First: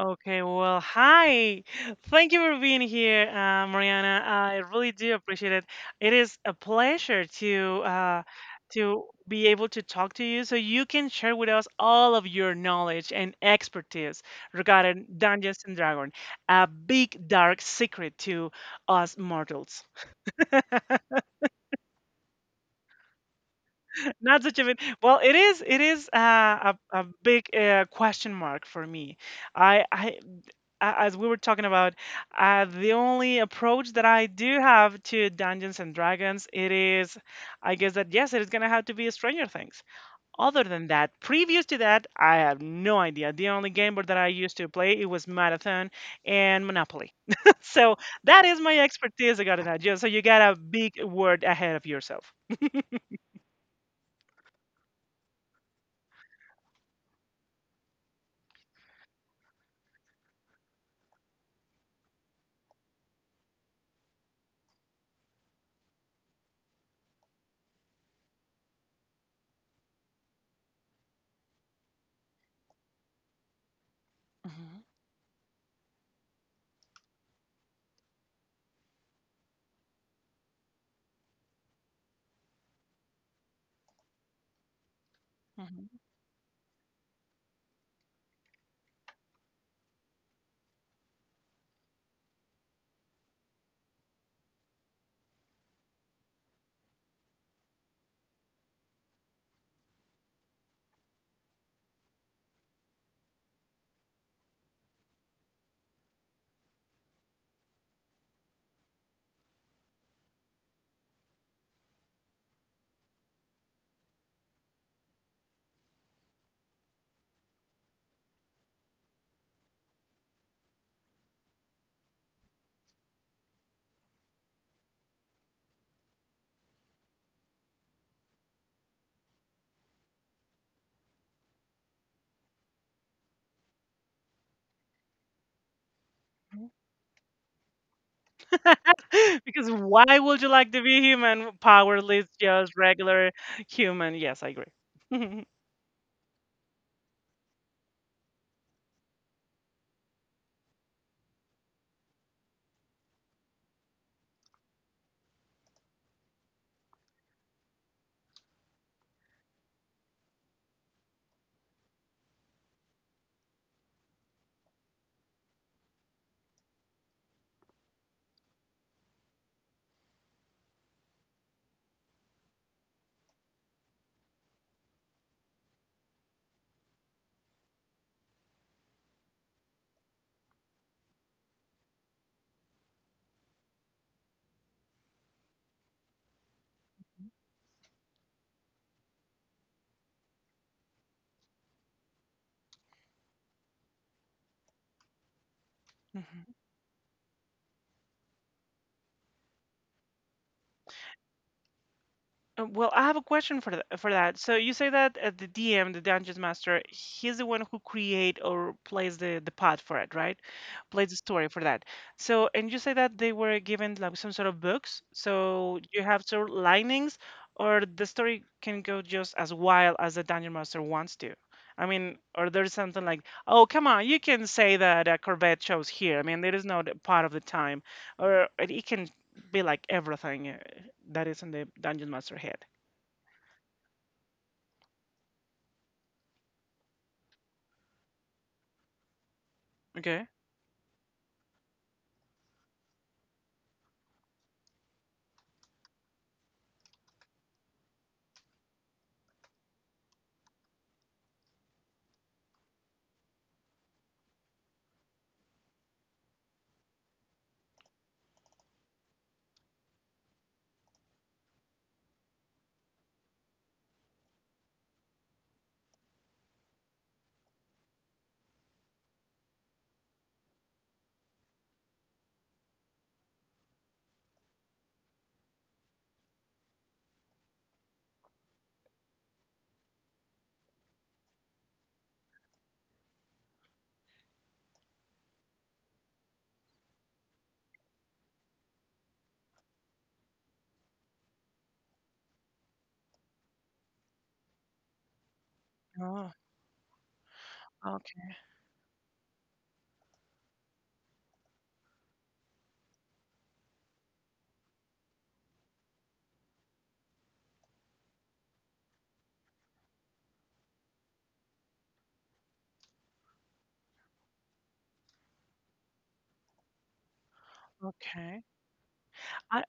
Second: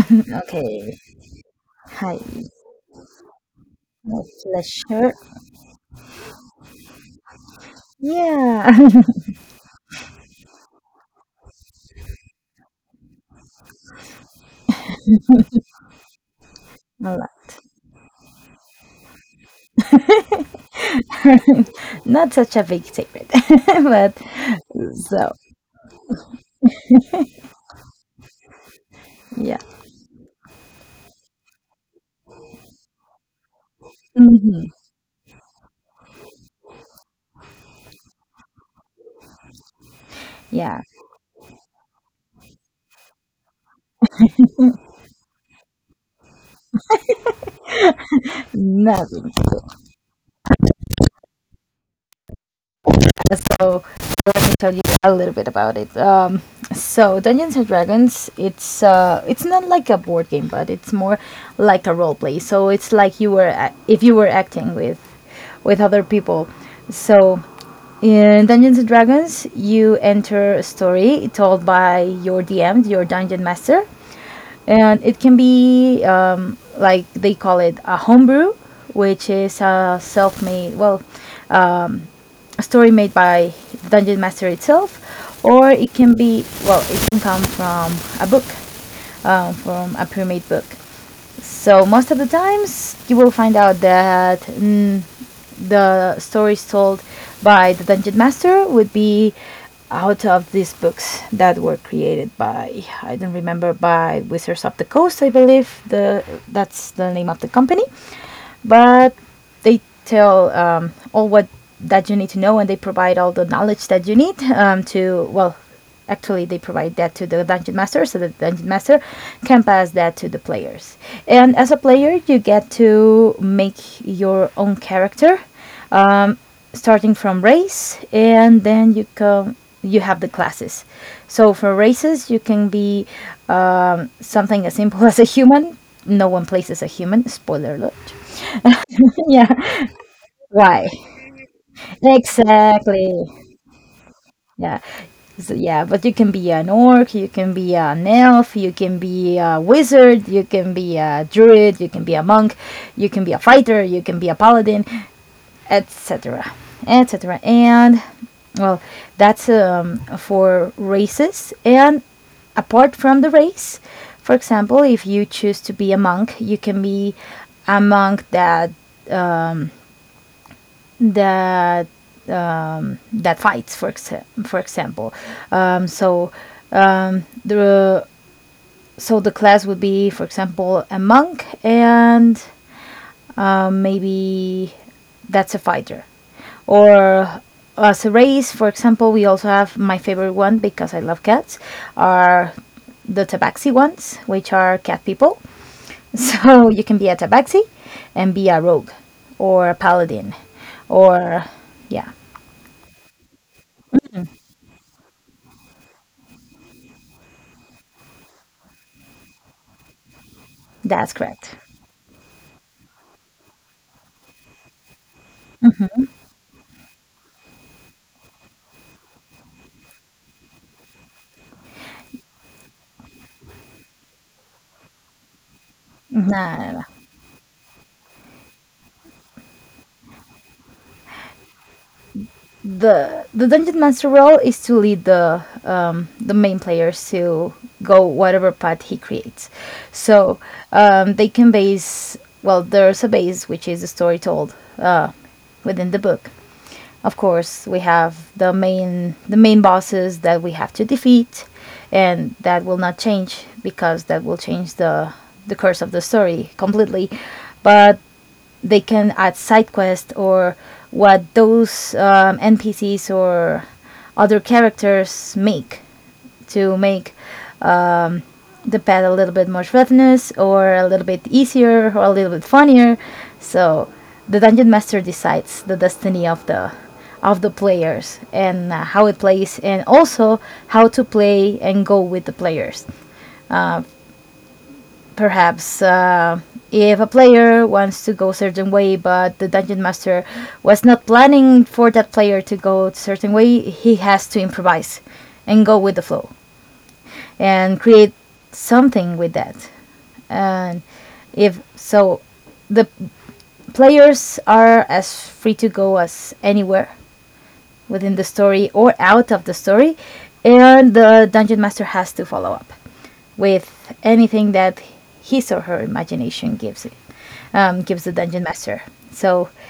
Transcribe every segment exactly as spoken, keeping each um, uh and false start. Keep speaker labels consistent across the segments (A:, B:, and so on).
A: Okay, well,
B: Okay.
A: hi.
B: Hi.
A: Thank you for being here, uh,
B: My
A: Mariana. I really do
B: pleasure.
A: appreciate it. It is a pleasure to uh,
B: Yeah.
A: to be able to talk to you, so you can share with us all of your knowledge and expertise regarding Dungeons and Dragons, a
B: A
A: big
B: lot.
A: dark secret to us mortals.
B: Not such a big secret, but
A: Not such a bit. Well,
B: so
A: it is. It is uh, a a big uh, question mark for me.
B: yeah.
A: I, I a- as we were talking about, uh, the only approach that I do
B: hmm
A: have to Dungeons and Dragons, it is, I guess that yes, it is gonna have to be Stranger Things. Other
B: Yeah.
A: than that, previous to that, I have no idea. The only game board that I used to play it was Marathon and Monopoly. So that is my
B: Not.
A: expertise. I gotta know. Just so you got a big word ahead of yourself.
B: so Let me tell you a little bit about it. Um, so Dungeons and Dragons, it's uh, it's not like a board game, but it's more like a role play. So it's like you were a- if you were acting with with other people. So in Dungeons and Dragons, you enter a story told by your D M, your dungeon master,
A: Mhm,
B: and it can be um, like they call it a homebrew, which is a self-made, well, um, a story made by Dungeon Master itself, or it
A: mhm,
B: can be, well, it can come from a book, um, from a pre-made book. So most of the times you will find out that mm, the stories told by the dungeon master would be out of these books that were created by, I don't remember, by Wizards of the Coast, I believe the that's the name of the company. But they tell um, all what that you need to know, and they provide all the knowledge that you need, um, to well actually they provide that to the dungeon master so the dungeon master can pass that to the players. And as a player you get to make your own character, um, starting from race, and then you come you have the classes. So for races you can be um, something as simple as a human. No one
A: mhm.
B: plays as a human, spoiler alert.
A: Because
B: Yeah.
A: why would you like to
B: Right.
A: be human? Powerless, just
B: Exactly.
A: regular human. Yes, I agree.
B: Yeah. So, yeah, but you can be an orc, you can be an elf, you can be a wizard, you can be a druid, you can be a monk, you can be a fighter, you can be a paladin, etc, etc. And well, that's um, for races. And apart from the race, for example, if you choose to be a monk, you can be a monk that that um, that fights, for exa- for example. Um, so um, the so the class would be, for example, a monk, and um, maybe that's a fighter, or as a race, for example, we also have my favorite one, because I love cats, are the tabaxi ones, which are cat people.
A: Mhm.
B: So you can be a tabaxi and be a rogue or a paladin or yeah.
A: Uh, Well, I have a question for that, for that. So you say that uh, the D M, the Dungeon Master, he's the one who create or plays the the path for it, right? Plays
B: That's
A: the story
B: correct.
A: for that. So and you say that they were given like some sort of books. So you have sort of linings, or the story can go just as wild as the Dungeon Master wants to. I mean, or there's something like, oh, come on, you can say that a Corvette shows here. I mean, there
B: Nah,
A: is
B: nah,
A: no uh,
B: nah.
A: part of the time, or it it can be like everything. uh, That is in the Dungeon Master head.
B: the the dungeon master role is to lead the um, the main players to go whatever path he creates.
A: Okay.
B: So um, they can base, well, there's a base, which is the story told uh, within the book. Of course, we have the main the main bosses that we have to defeat, and that will not change because that will change the the course of the story completely. But they can add side quests or what those um, N P Cs or other characters make to make the pet a little bit more revenous or a little bit easier or a little bit funnier. So the dungeon master decides the destiny of the of the players, and uh, how it plays, and also how to play and go with the players. Perhaps uh, if a player wants to go a certain way but the dungeon master was not planning for that player to go a certain way, he has to improvise and go with the flow
A: Oh,
B: and create
A: okay,
B: something with that. And if so, the players are as free to go as anywhere within the story or out of the story, and the dungeon master has to follow up with anything that his or her imagination gives it, um, gives the
A: okay.
B: dungeon master. So,
A: I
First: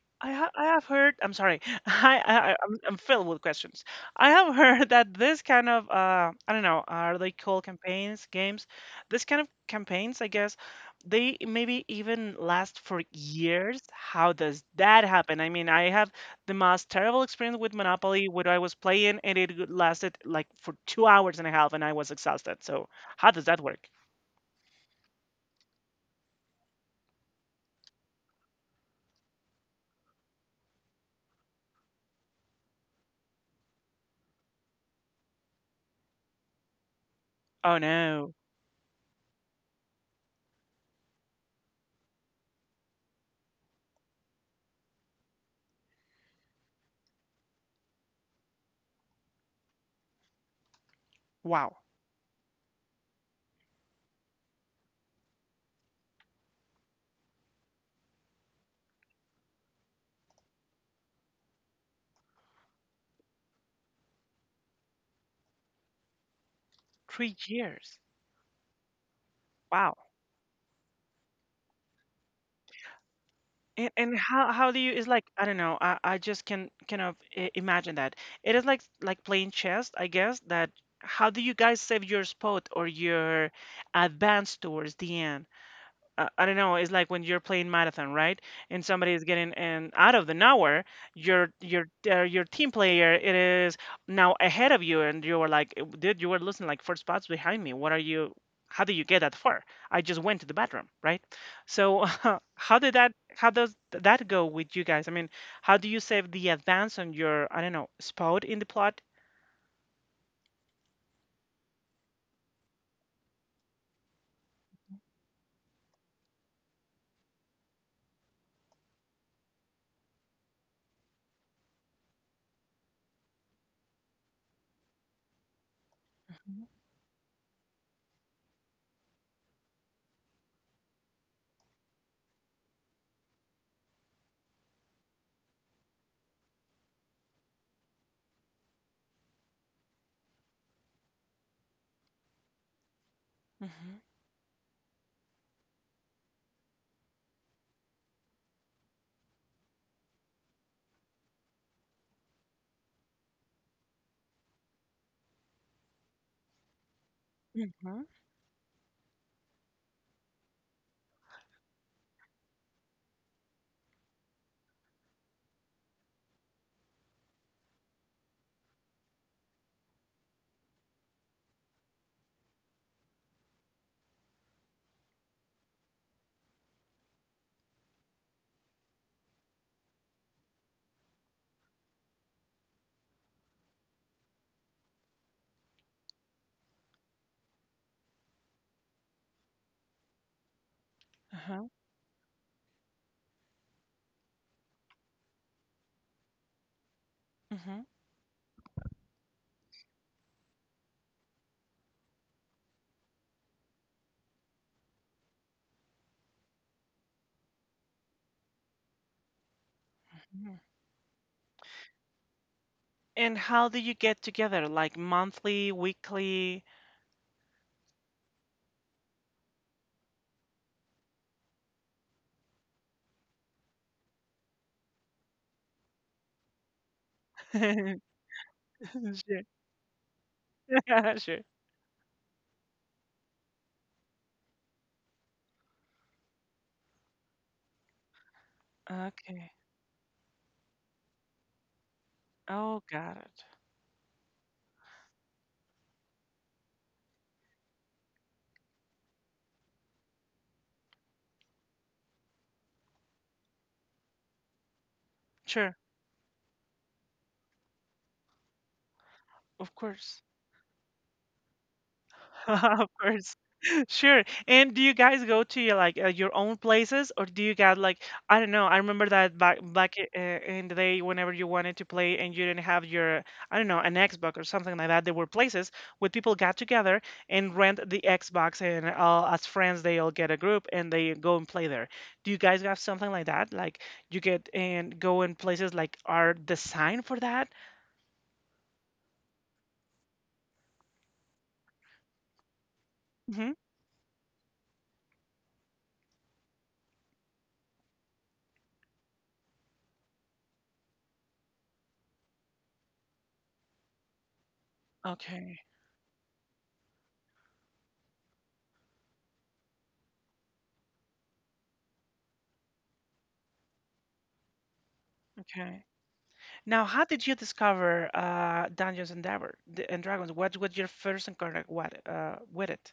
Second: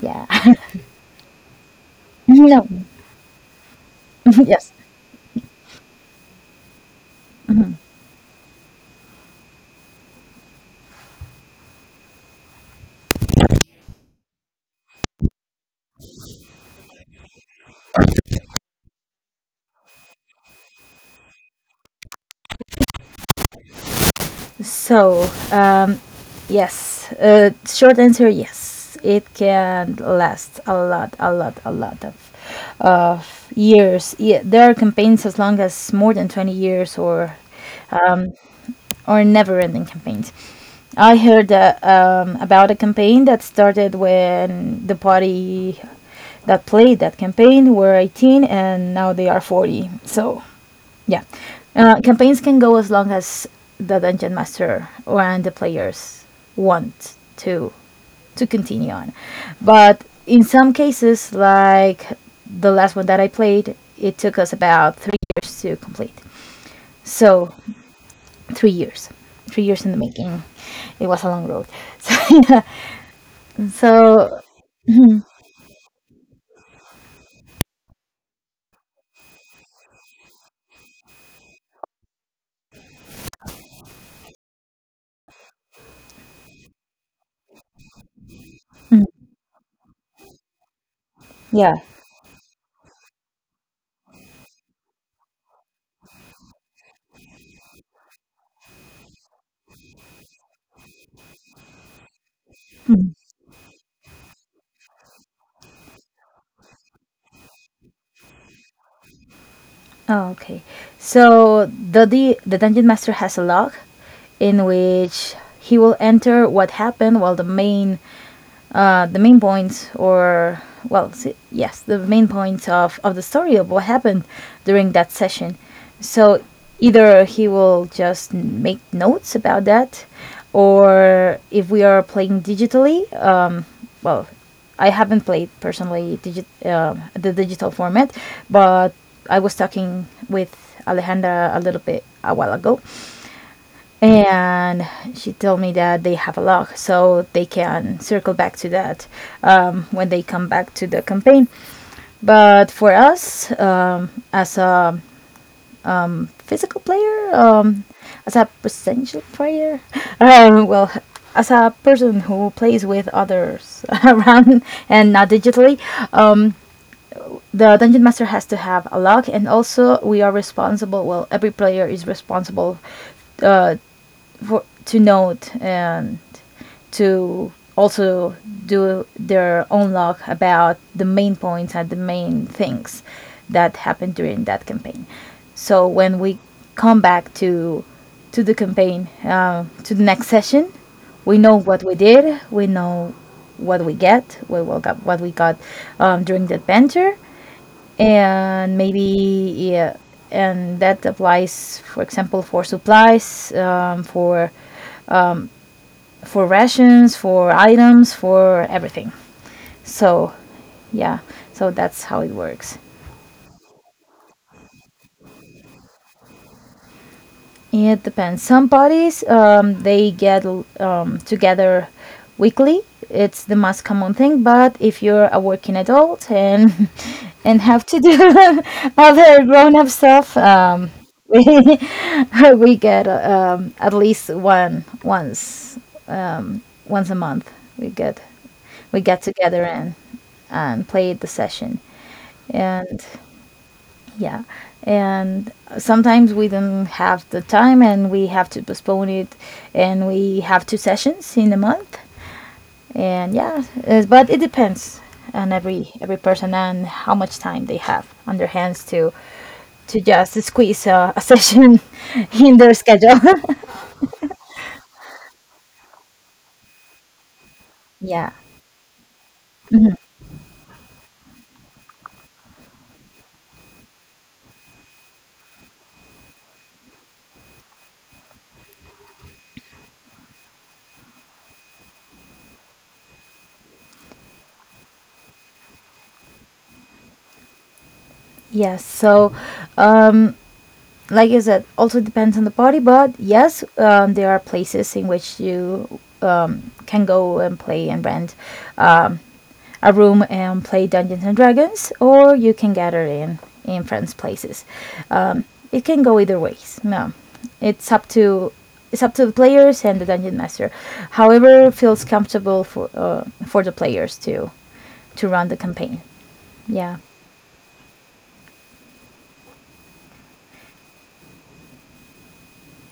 B: yeah.
A: I ha I have heard. I'm sorry. I, I I-
B: No.
A: I'm I'm filled with questions. I have
B: Yes.
A: heard that this kind of uh I don't know, are they called campaigns games? This kind of campaigns, I guess, they maybe even last for years. How does that happen? I mean, I have the most terrible experience with Monopoly where I was playing and it lasted like for two hours and a half and I was exhausted. So how does that work?
B: So, um, yes, uh, short answer yes. It can last a lot, a lot, a lot of, of years. Yeah, there are campaigns as long as more than twenty years, or,
A: Oh no.
B: or never ending campaigns. I heard uh, um, about a campaign that started when the party that played that campaign were eighteen and now they are forty. So, yeah.
A: Wow,
B: Uh, campaigns can go as long as the dungeon master or and the players want to to continue on. But in some cases, like the last one that I played, it took us about three years to complete.
A: three
B: So
A: years.
B: three years, three years in
A: Wow.
B: the making. It was a long road.
A: And and
B: So yeah.
A: how how do you? It's like I don't know. I I just can kind of i- imagine that it is like like playing chess. I guess that how do you guys save your spot or your advance towards the end? I, I don't know. It's like when you're playing marathon, right? And
B: So mm,
A: somebody is getting and out of the nowhere, your
B: yeah.
A: your uh, your team player it is now ahead of you, and you were like, "Uh, dude, you were losing like four spots behind me. What are you? How did you get that far? I just went to the bathroom, right?" So how did that? How does th- that go with you guys? I mean, how do you save the advance on your I don't know spot in the plot?
B: Oh, okay. So the, the the dungeon master has a log in which he will enter what happened while the main uh, the main points or well s- yes, the main points of, of the story of what happened during that session. So either he will just n- make notes about that, or if we are playing digitally, um, well I haven't played personally, digi- uh, the digital format, but I was talking with Alejandra a little bit a while ago,
A: Mm-hmm.
B: and she told me that they have a log so they can circle back to that um, when they come back to the campaign. But for us um, as a physical player, um,
A: Mm-hmm.
B: as a potential player, um, well as a person who plays with others around and not digitally, um, the dungeon master has to have a log, and also we are responsible, well, every player is responsible uh, for to note and to also do their own log about the main points and the main things that happened during that campaign. So when we come back to to the campaign, uh, to the next session, we know
A: Uh-huh.
B: what we did, we know what we get, we will got what we got um, during the adventure,
A: Mm-hmm.
B: and maybe yeah, and that applies, for example, for supplies, um, for for rations, for items, for everything. So, yeah, so that's how it works.
A: And how do you get together? Like monthly, weekly?
B: It depends. Some parties um, they get um, together weekly. It's the most common thing. But if you're a working adult and and have to
A: Sure.
B: do other grown-up stuff, um,
A: Sure.
B: we we get um, at least one once um, once a month. We get we got
A: Okay.
B: together and um, played the session,
A: Oh,
B: and
A: got it.
B: yeah, and sometimes we don't have the time and we have to postpone it, and we have two sessions in a month. And yeah, uh, but it depends on
A: Sure.
B: every every person and how much time they have on their hands to
A: Of
B: to
A: course.
B: just squeeze a, a session in their
A: Of
B: schedule.
A: course. Sure. And do you guys go to your, like uh, your own places, or do you got like
B: Yeah.
A: I don't know? I remember that back back i- uh, in the day, whenever you wanted to play and you didn't have your I don't know an Xbox or something like that. There were places where people got together and rent the Xbox, and all as friends they all get a group and they go and play there. Do you guys have something like that? Like you get and go in places like are designed for that?
B: Yeah. So um, like I said, also depends on the body, but
A: Hmm.
B: yes, um, there are places in which you um, can go and play and rent um, a room and play Dungeons and Dragons, or you can gather in in friends' places. Um,
A: Okay.
B: it can go either ways. No, it's up to it's up to the players and the dungeon master. However, feels comfortable for uh, for the players to to run the
A: Okay.
B: campaign.
A: Now,
B: Yeah.
A: how did you discover uh, Dungeons and Draver- D- and Dragons? What was your first encounter what, uh, with it?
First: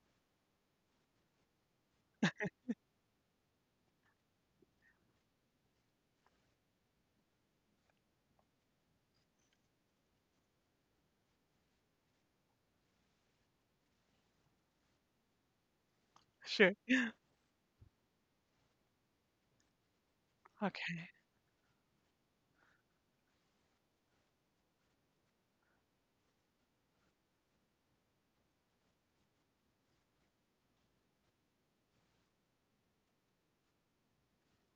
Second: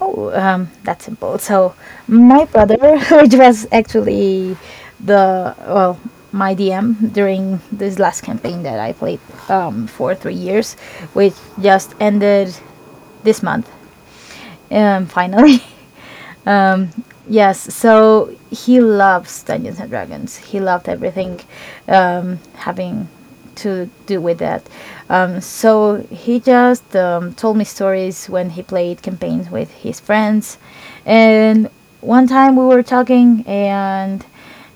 B: Oh, um, that's simple. So, my brother, which was actually the well, my D M during this last campaign that I played um, for three years, which just ended this month, um, finally.
A: Sure.
B: Um, yes, so he loves Dungeons and Dragons. He loved
A: Okay.
B: everything um, having to do with that. Um, so he just um, told me stories when he played campaigns with his friends. And one time we were talking, and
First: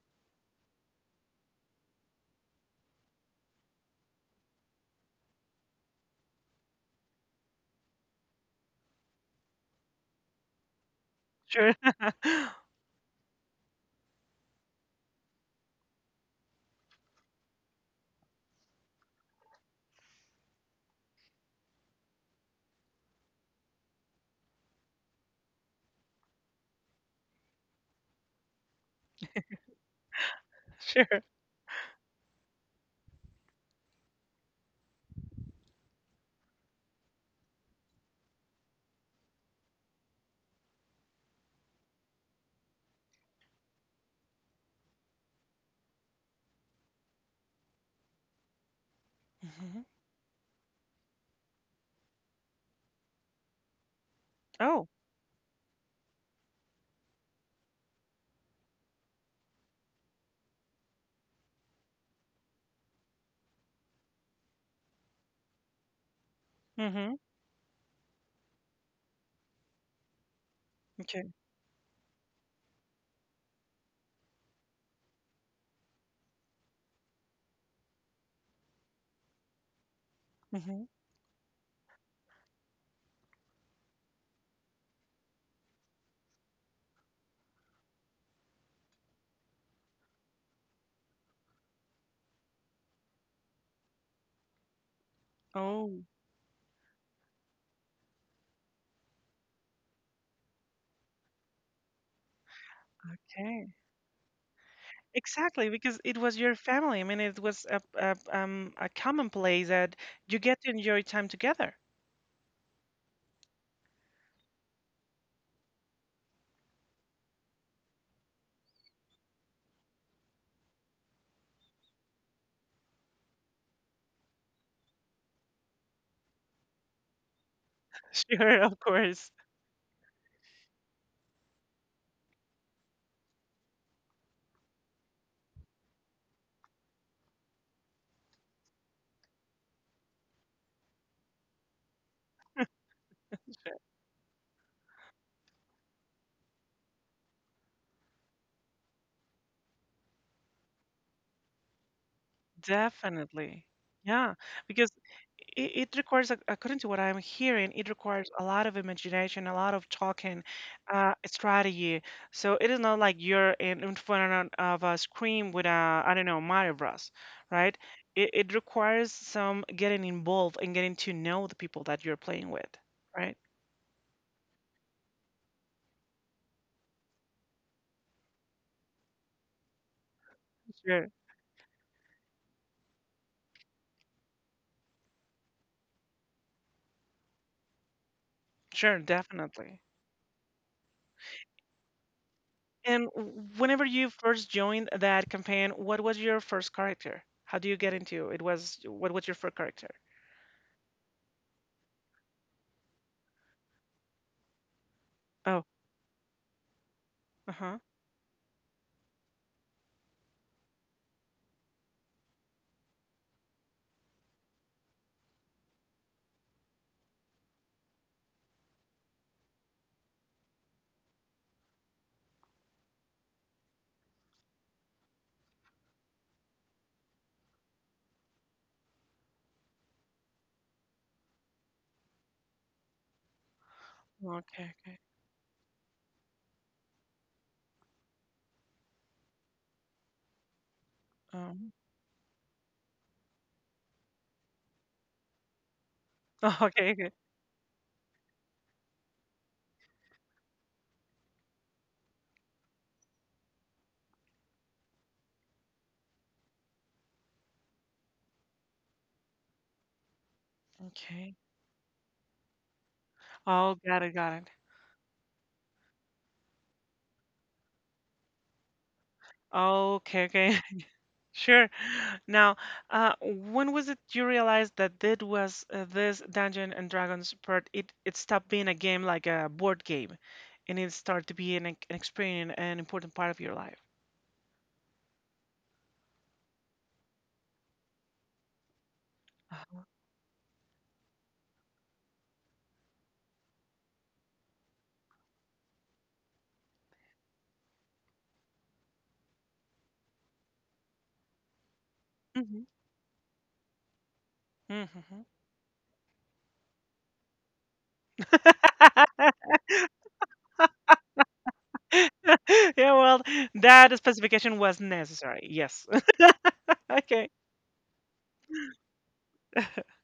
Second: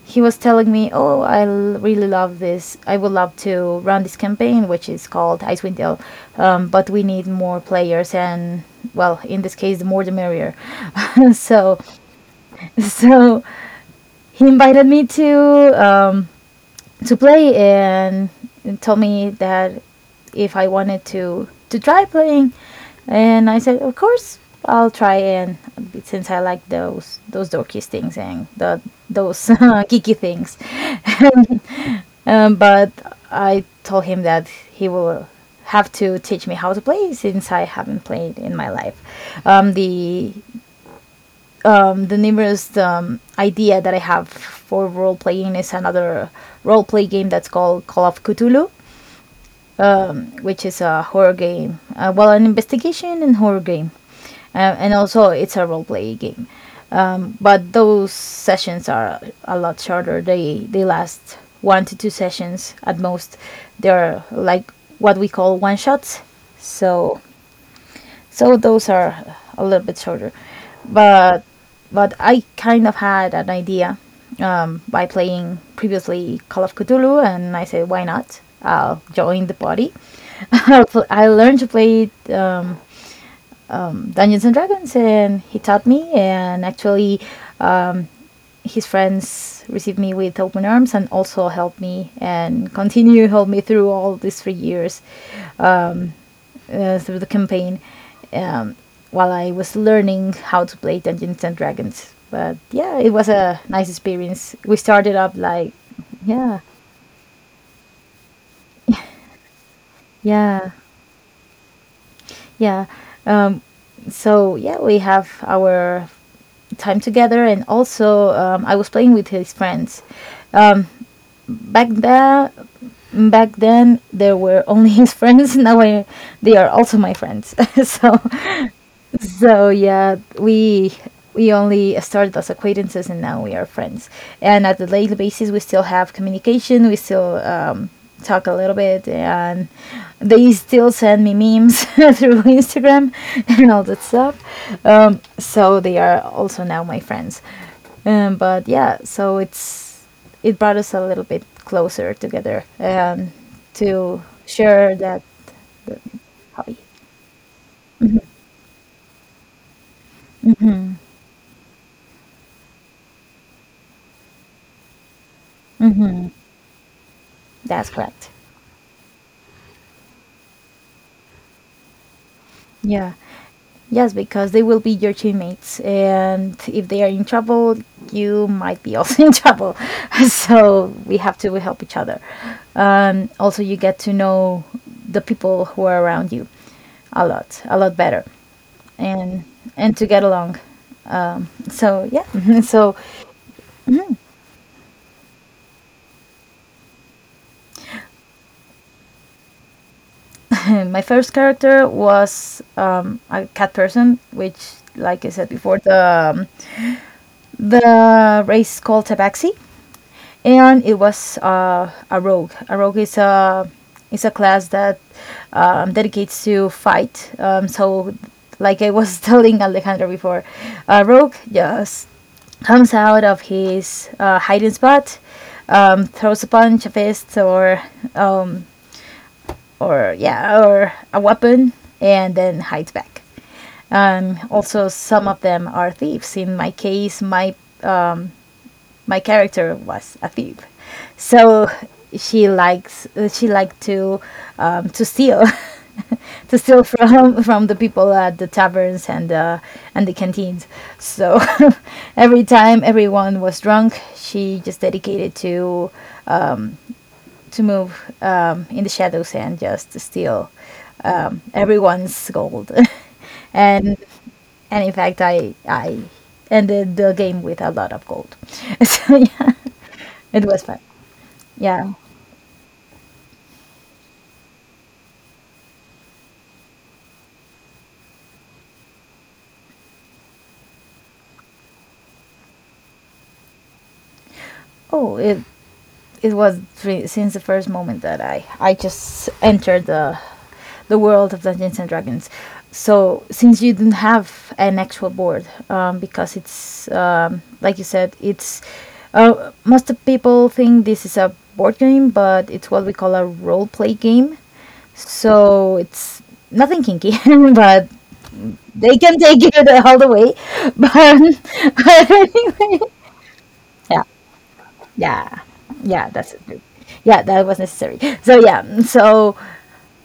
B: he was telling me, "Oh, I l- really love this. I would love to run this campaign, which is called Icewind Dale, um, but we need more players, and well, in this case, the more the merrier."
A: Sure.
B: so, so he invited me to um, to play, and told me that if I wanted to to try playing, and I said, of course, I'll try. And since I like those those dorky things and the those geeky things,
A: Sure.
B: um, but I told him that he will have to teach me how to play since I haven't played in my life. Um, the um, the nearest um, idea that I have for role playing is another role play game that's called Call of Cthulhu,
A: Hmm.
B: um, which is a horror game. Uh, well, an investigation and horror game, uh,
A: Oh.
B: and also it's a role play game. Um, but those sessions are a lot shorter. They they last one to two sessions at most. They're like what we call one shots.
A: Hmm.
B: So so those are a little bit shorter,
A: Okay.
B: but but I kind of had an idea um, by playing previously Call of Cthulhu, and I said, why not? I'll join the party. I'll
A: Hmm.
B: pl- I learned to play um, um, Dungeons and Dragons, and he taught me. And actually, um, his friends received me with open arms and also helped me and continue help me through all these three years.
A: Oh.
B: Um, uh, Through the campaign um, while I was learning how to play Dungeons and Dragons. But yeah, it was a
A: Okay.
B: nice experience. We started up
A: Exactly,
B: like,
A: because it was your
B: yeah,
A: family. I mean, it was a, a um a common place that you get to
B: yeah,
A: enjoy time together.
B: yeah. Um, so yeah, we have our time together, and also um, I was playing with his friends. Um, back then, back then there were only his friends. Now I, they are also my friends. so
A: Sure, of course.
B: So yeah, we we only started as acquaintances and now we are friends. And at the daily basis, we still have communication. We still um, talk a little bit, and they still send me memes through Instagram and all that stuff. Um, so they are also now my friends. Um, but yeah, so it's it brought us a little bit closer together um,
A: Definitely.
B: to
A: Yeah, because
B: share that
A: it, it
B: that
A: requires, ac-
B: hobby.
A: according to what I'm hearing, it requires a lot of imagination, a lot of talking, uh, strategy. So it is not like you're in, in front of a screen with a, I don't know, Mario Bros, right?
B: That's correct.
A: It, it requires some getting involved and getting to know the people that you're playing with,
B: Yeah.
A: right?
B: Yes, because they will be your teammates, and if they are in trouble, you might be also in trouble. So
A: Sure.
B: we have to help each other. Um, also, you get to know the people who are around you a lot, a lot better,
A: Sure,
B: and
A: definitely.
B: and to get along. Um, so yeah, so
A: And w- whenever you first joined that campaign, what was your first character? How do you get into it? Was what was your first character?
B: my first character was um, a cat person, which, like I said
A: Oh,
B: before, the um,
A: uh huh.
B: the race called Tabaxi and it was uh, a rogue. A rogue is a is a class that um, dedicates to fight. Um, so, like I was telling Alejandro before, a rogue just comes out of his uh, hiding spot, um, throws a punch, a fist, or um, or yeah, or a weapon, and then hides back. Um,
A: Okay,
B: also,
A: okay.
B: some of them are thieves. In my case, my uh, my character was a thief, so
A: Um,
B: she likes uh, she liked to um, to steal to steal
A: okay, okay,
B: from from the people at the taverns and uh, and the canteens. So every time everyone was drunk, she just dedicated to to move um, in the shadows and just steal
A: okay.
B: um, everyone's gold.
A: Oh,
B: and
A: got it, got it.
B: and in fact, I I ended the game with a lot of gold. So yeah,
A: Okay,
B: it
A: okay.
B: was fun.
A: Sure.
B: Yeah.
A: Now, uh, when was it you realized that this was uh, this Dungeon and Dragons part? It it stopped being a game like a board game, and it started to be an, ex- an experience, an important part of your life.
B: Oh, it it was re- since the first moment that I I just
A: Uh-huh.
B: entered the the world of Dungeons and Dragons. So since you didn't have an actual board, um, because it's um, like you said, it's uh, most of people think this is a board game, but
A: Hmm.
B: it's what we call a role play game.
A: Hmm.
B: So it's nothing kinky, but they can take it all the way. But anyway,
A: Yeah, well, that
B: yeah.
A: specification was
B: Yeah,
A: necessary. Yes.
B: yeah, that's it. Yeah,
A: Okay.
B: that was necessary. So yeah, mm, so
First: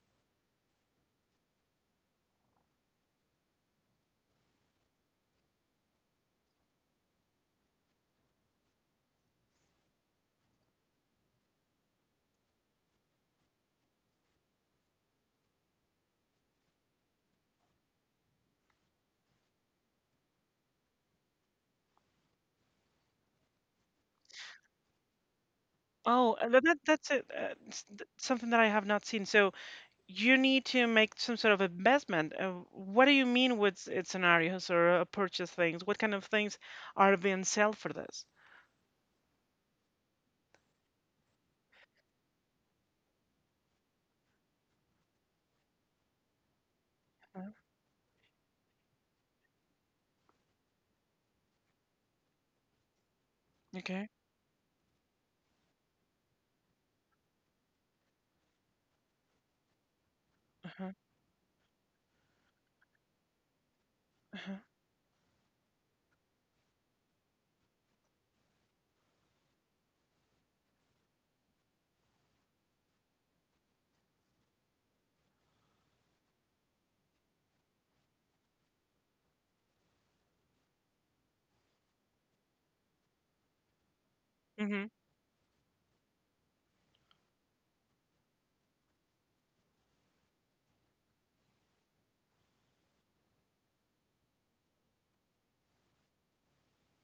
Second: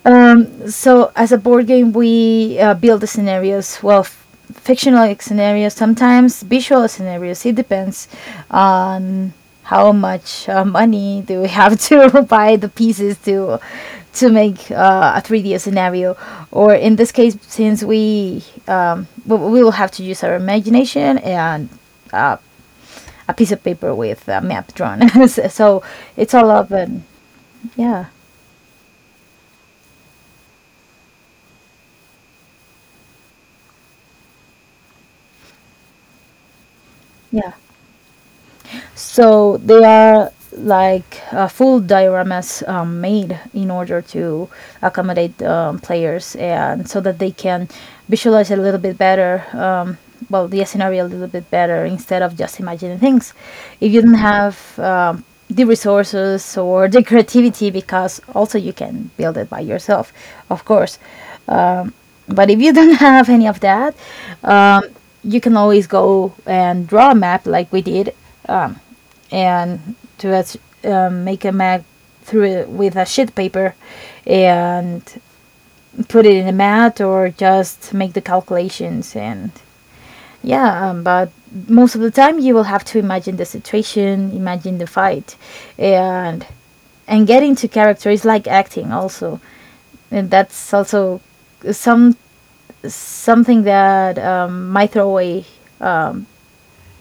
B: um, so as a board game, we uh, build the scenarios. Well, f- fictional scenarios, sometimes visual scenarios. It depends on how much uh, money do we have to buy the pieces to to make uh, a three D scenario. Or in this case, since we um, we we will have to use our imagination and uh, a piece of paper with a map drawn. So
A: Oh,
B: it's
A: uh,
B: all
A: that,
B: of
A: that-
B: um,
A: that's it. Uh, s- th-
B: yeah,
A: something that I have not seen. So you need to make some sort of investment. Uh, what do you mean with s- uh, scenarios or uh, purchase things? What kind of things are being
B: yeah.
A: sold for this?
B: So they are like uh, full dioramas um, made in order to accommodate um, players and so that they
A: Uh,
B: can visualize a little bit better. Um, well, the scenario a little bit better instead of just imagining things. If you
A: Okay.
B: don't have um, the resources or the creativity, because also you can build it by yourself, of
A: Uh-huh.
B: course. Um, but if you don't have any of that,
A: Uh-huh.
B: um, you can always go and draw a map like we did um, and to us, um, make a mat through it with a sheet paper and put it in a mat or just make the calculations and yeah um, but most of the time you will have to imagine the situation, imagine the
A: Mhm.
B: fight and and get into character. Is like acting also, and that's also some something that um, my throwaway um,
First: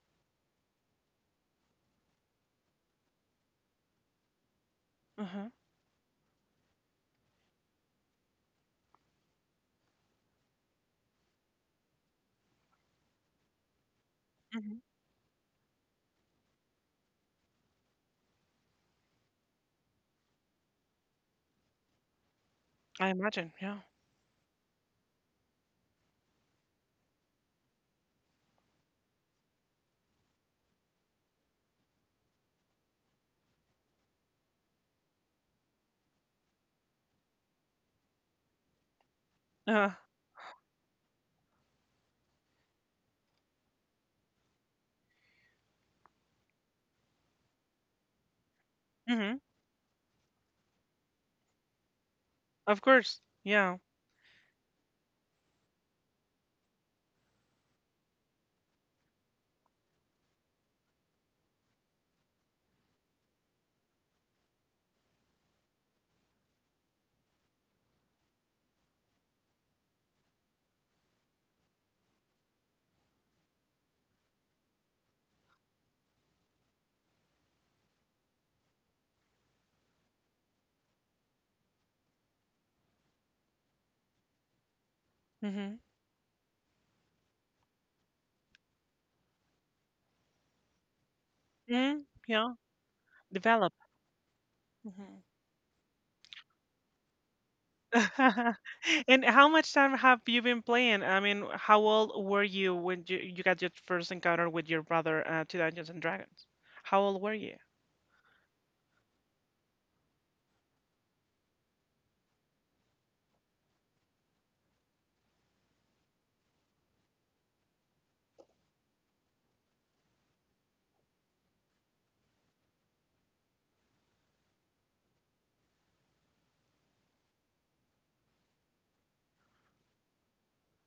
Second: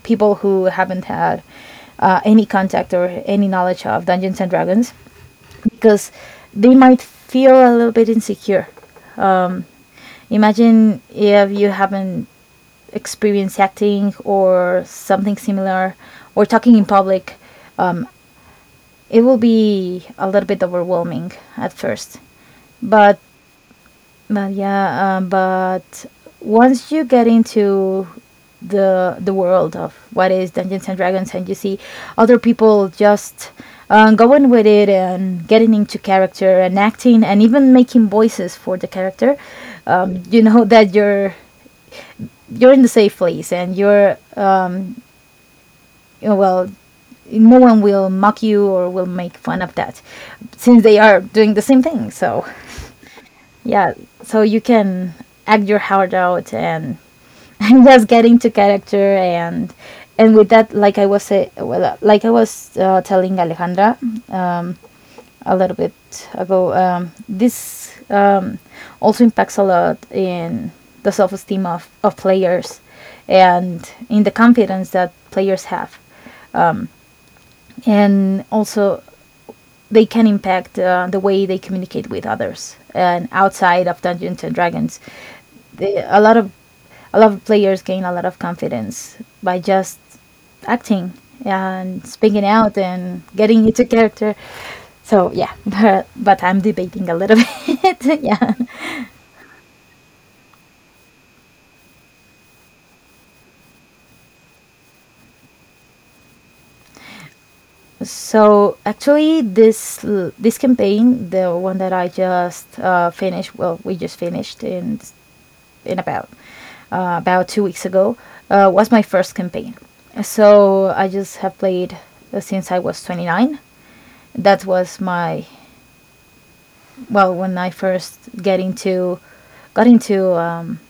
B: people who haven't had uh, any contact or any knowledge of Dungeons and Dragons
A: Uh-huh.
B: because they might feel a little bit insecure. Um, imagine if you haven't experienced acting
A: Mhm.
B: or something similar or talking in public. Um, it will be a little bit overwhelming at first.
A: I
B: But
A: imagine. Yeah.
B: But yeah, um, but once you get into the the world of what is Dungeons and Dragons, and you see other people just um, going with it and getting into character and acting and even making voices for the character,
A: Uh,
B: um, you know that you're you're in the safe place and you're um, you know, well, no one will mock you or will make
A: mhm.
B: fun of that, since they are doing the same thing. So
A: Of course. Yeah.
B: yeah, so you can act your heart out and, and just get into character and and with that, like I was say, well, uh, like I was uh, telling Alejandra um, a little bit ago, um, this um, also impacts a lot in the self-esteem of, of players and in the confidence that players have, and also they can impact uh, the way they communicate with others and outside of Dungeons and Dragons.
A: Mhm.
B: They, a lot of A lot of players gain a lot of confidence by just acting and
A: Mhm.
B: speaking
A: Yeah.
B: out and getting
A: Develop.
B: into character.
A: Mm-hmm.
B: So yeah, but, but I'm debating a little bit. Yeah.
A: And how much time have you been playing? I mean, how old were you when you, you got your first encounter with your brother uh, to Dungeons and Dragons? How old were you?
B: So actually, this l- this campaign, the one that I just uh, finished, well, we just finished in in about uh, about two weeks ago, uh, was my first campaign. So I just have played uh, since I was twenty-nine. That was my well when I first get into got into um,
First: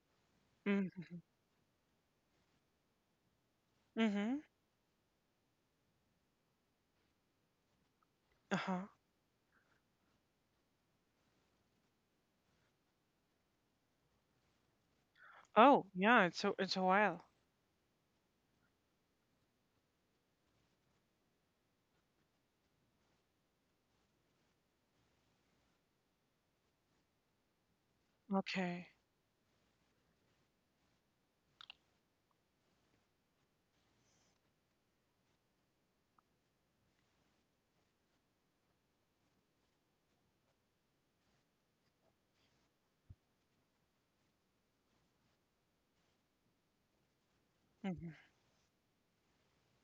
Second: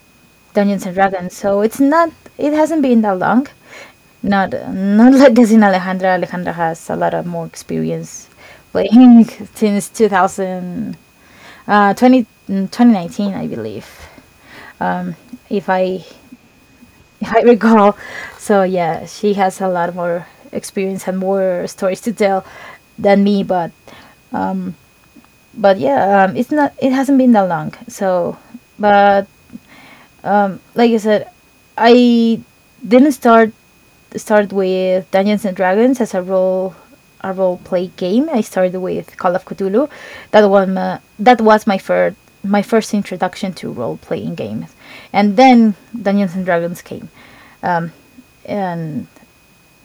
B: Dungeons and
A: Hmm.
B: Dragons. So it's not it hasn't been that long.
A: Hmm.
B: Not not like as in Alejandra. Alejandra has a lot of more experience
A: Uh-huh.
B: playing since 2000, uh, 20, mm, twenty nineteen, I believe. Um, if
A: Oh,
B: I
A: yeah, it's a, it's a while.
B: if I recall, so yeah, she has a lot more experience and more stories to tell than me. But but yeah, um, it's not it hasn't been that long. So
A: Okay.
B: but um, like I said, I didn't start start with Dungeons and Dragons as a role a role play game. I started with Call of Cthulhu. That one uh, that was my first my first introduction to role playing games, and then Dungeons and Dragons came. Um,
A: Hmm.
B: and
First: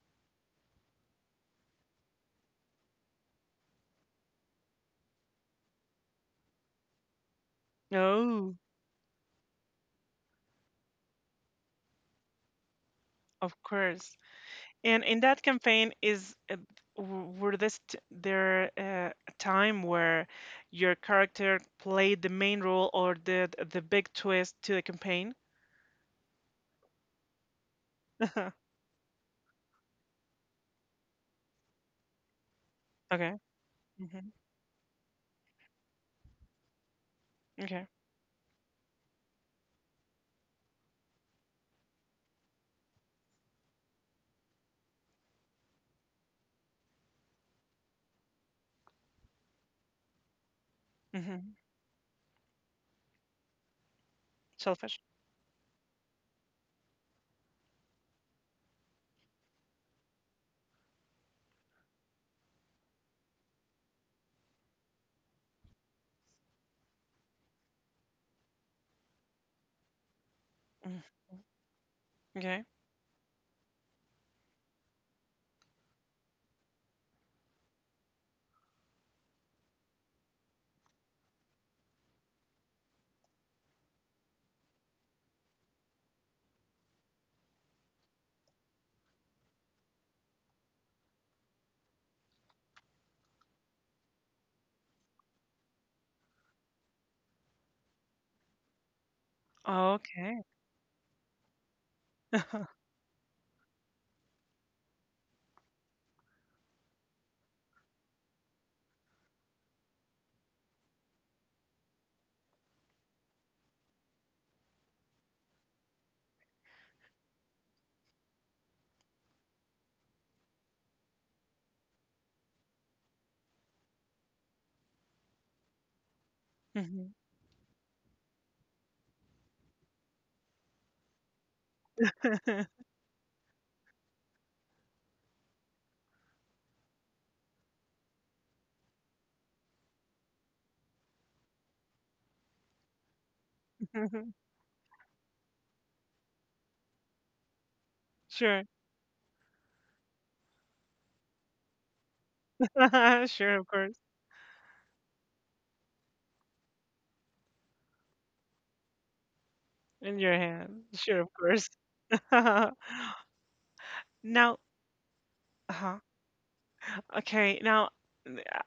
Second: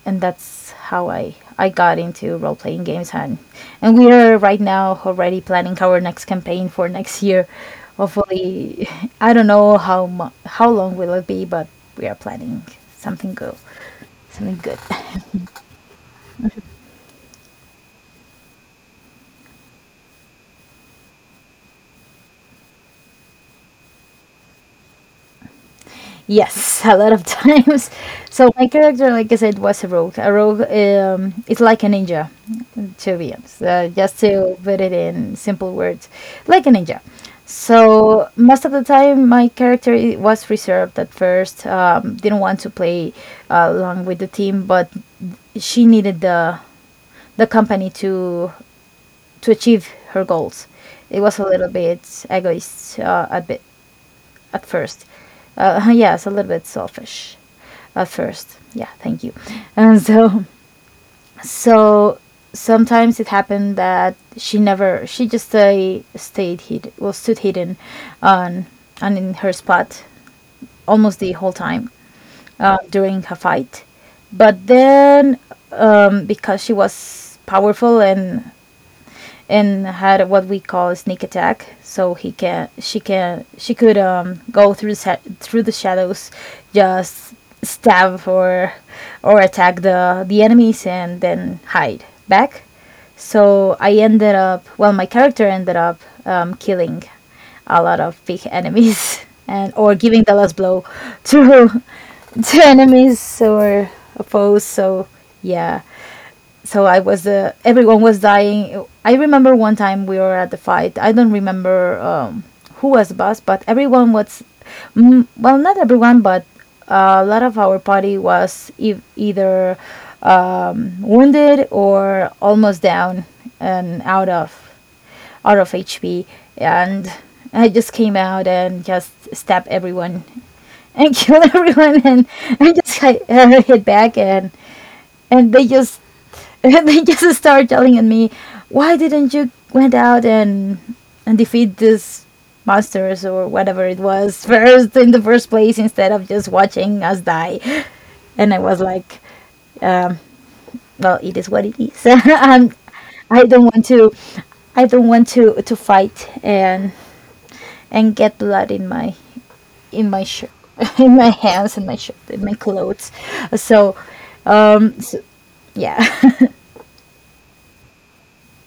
B: and that's how I I got into role playing games and and we are right now already planning our next campaign for next year.
A: Oh,
B: Hopefully, I don't know how mu- how long will it be, but we are planning something
A: of
B: good,
A: course.
B: something good.
A: And in that campaign is uh, w- were this t there uh, a time where your character played the main role or the the big twist to the campaign?
B: Yes, a lot of times. So my character, like I said, was a rogue. A rogue um, is like a ninja, to be
A: Okay.
B: honest. Uh, just
A: Hmm.
B: to put it in simple words, like a ninja.
A: Okay.
B: So most of the time, my character i- was reserved at first. Um, didn't want to play uh, along with the team, but she needed the the company to to achieve her goals. It was a
A: Mhm.
B: little bit egoist uh, a bit at
A: Shellfish?
B: first. Uh, yes, a little bit selfish at first. Yeah, thank you. And so, so sometimes it happened that she never, she just uh, stayed hid, well, stood hidden on, and in her spot
A: Mm,
B: almost the whole time
A: okay.
B: uh, during her fight. But then, um, because she was powerful and and had what we call a sneak attack, so he can she can she could um go through sa- through the shadows, just stab or or attack the the enemies and then hide back. So I ended up well my character ended up um, killing a lot of big enemies and
A: Oh,
B: or giving the
A: okay.
B: last blow to to enemies or foes. So yeah, so I was uh, everyone was dying. I remember one time we were at the fight. I don't remember um, who was the boss, but everyone was mm, well, not everyone, but a lot of our party was e- either um, wounded or almost down and out of out of H P. And
A: Mhm.
B: I just came out and just stabbed everyone and killed everyone, and I just like, uh, hit back, and and they just they just start yelling at me, "Why didn't you went out and and defeat these monsters or whatever it was first in the first place instead of just watching us die?" And I
A: Sure.
B: was like, um, "Well, it is what it is. I'm, I I
A: Sure,
B: do
A: of
B: not want
A: course.
B: to, I don't want to to fight and and get blood in my in
A: In
B: my
A: your
B: shirt,
A: hand.
B: in
A: Sure, of
B: my
A: course.
B: hands, in my shirt, in my clothes." So,
A: Now,
B: um, so yeah,
A: okay, now, n- uh,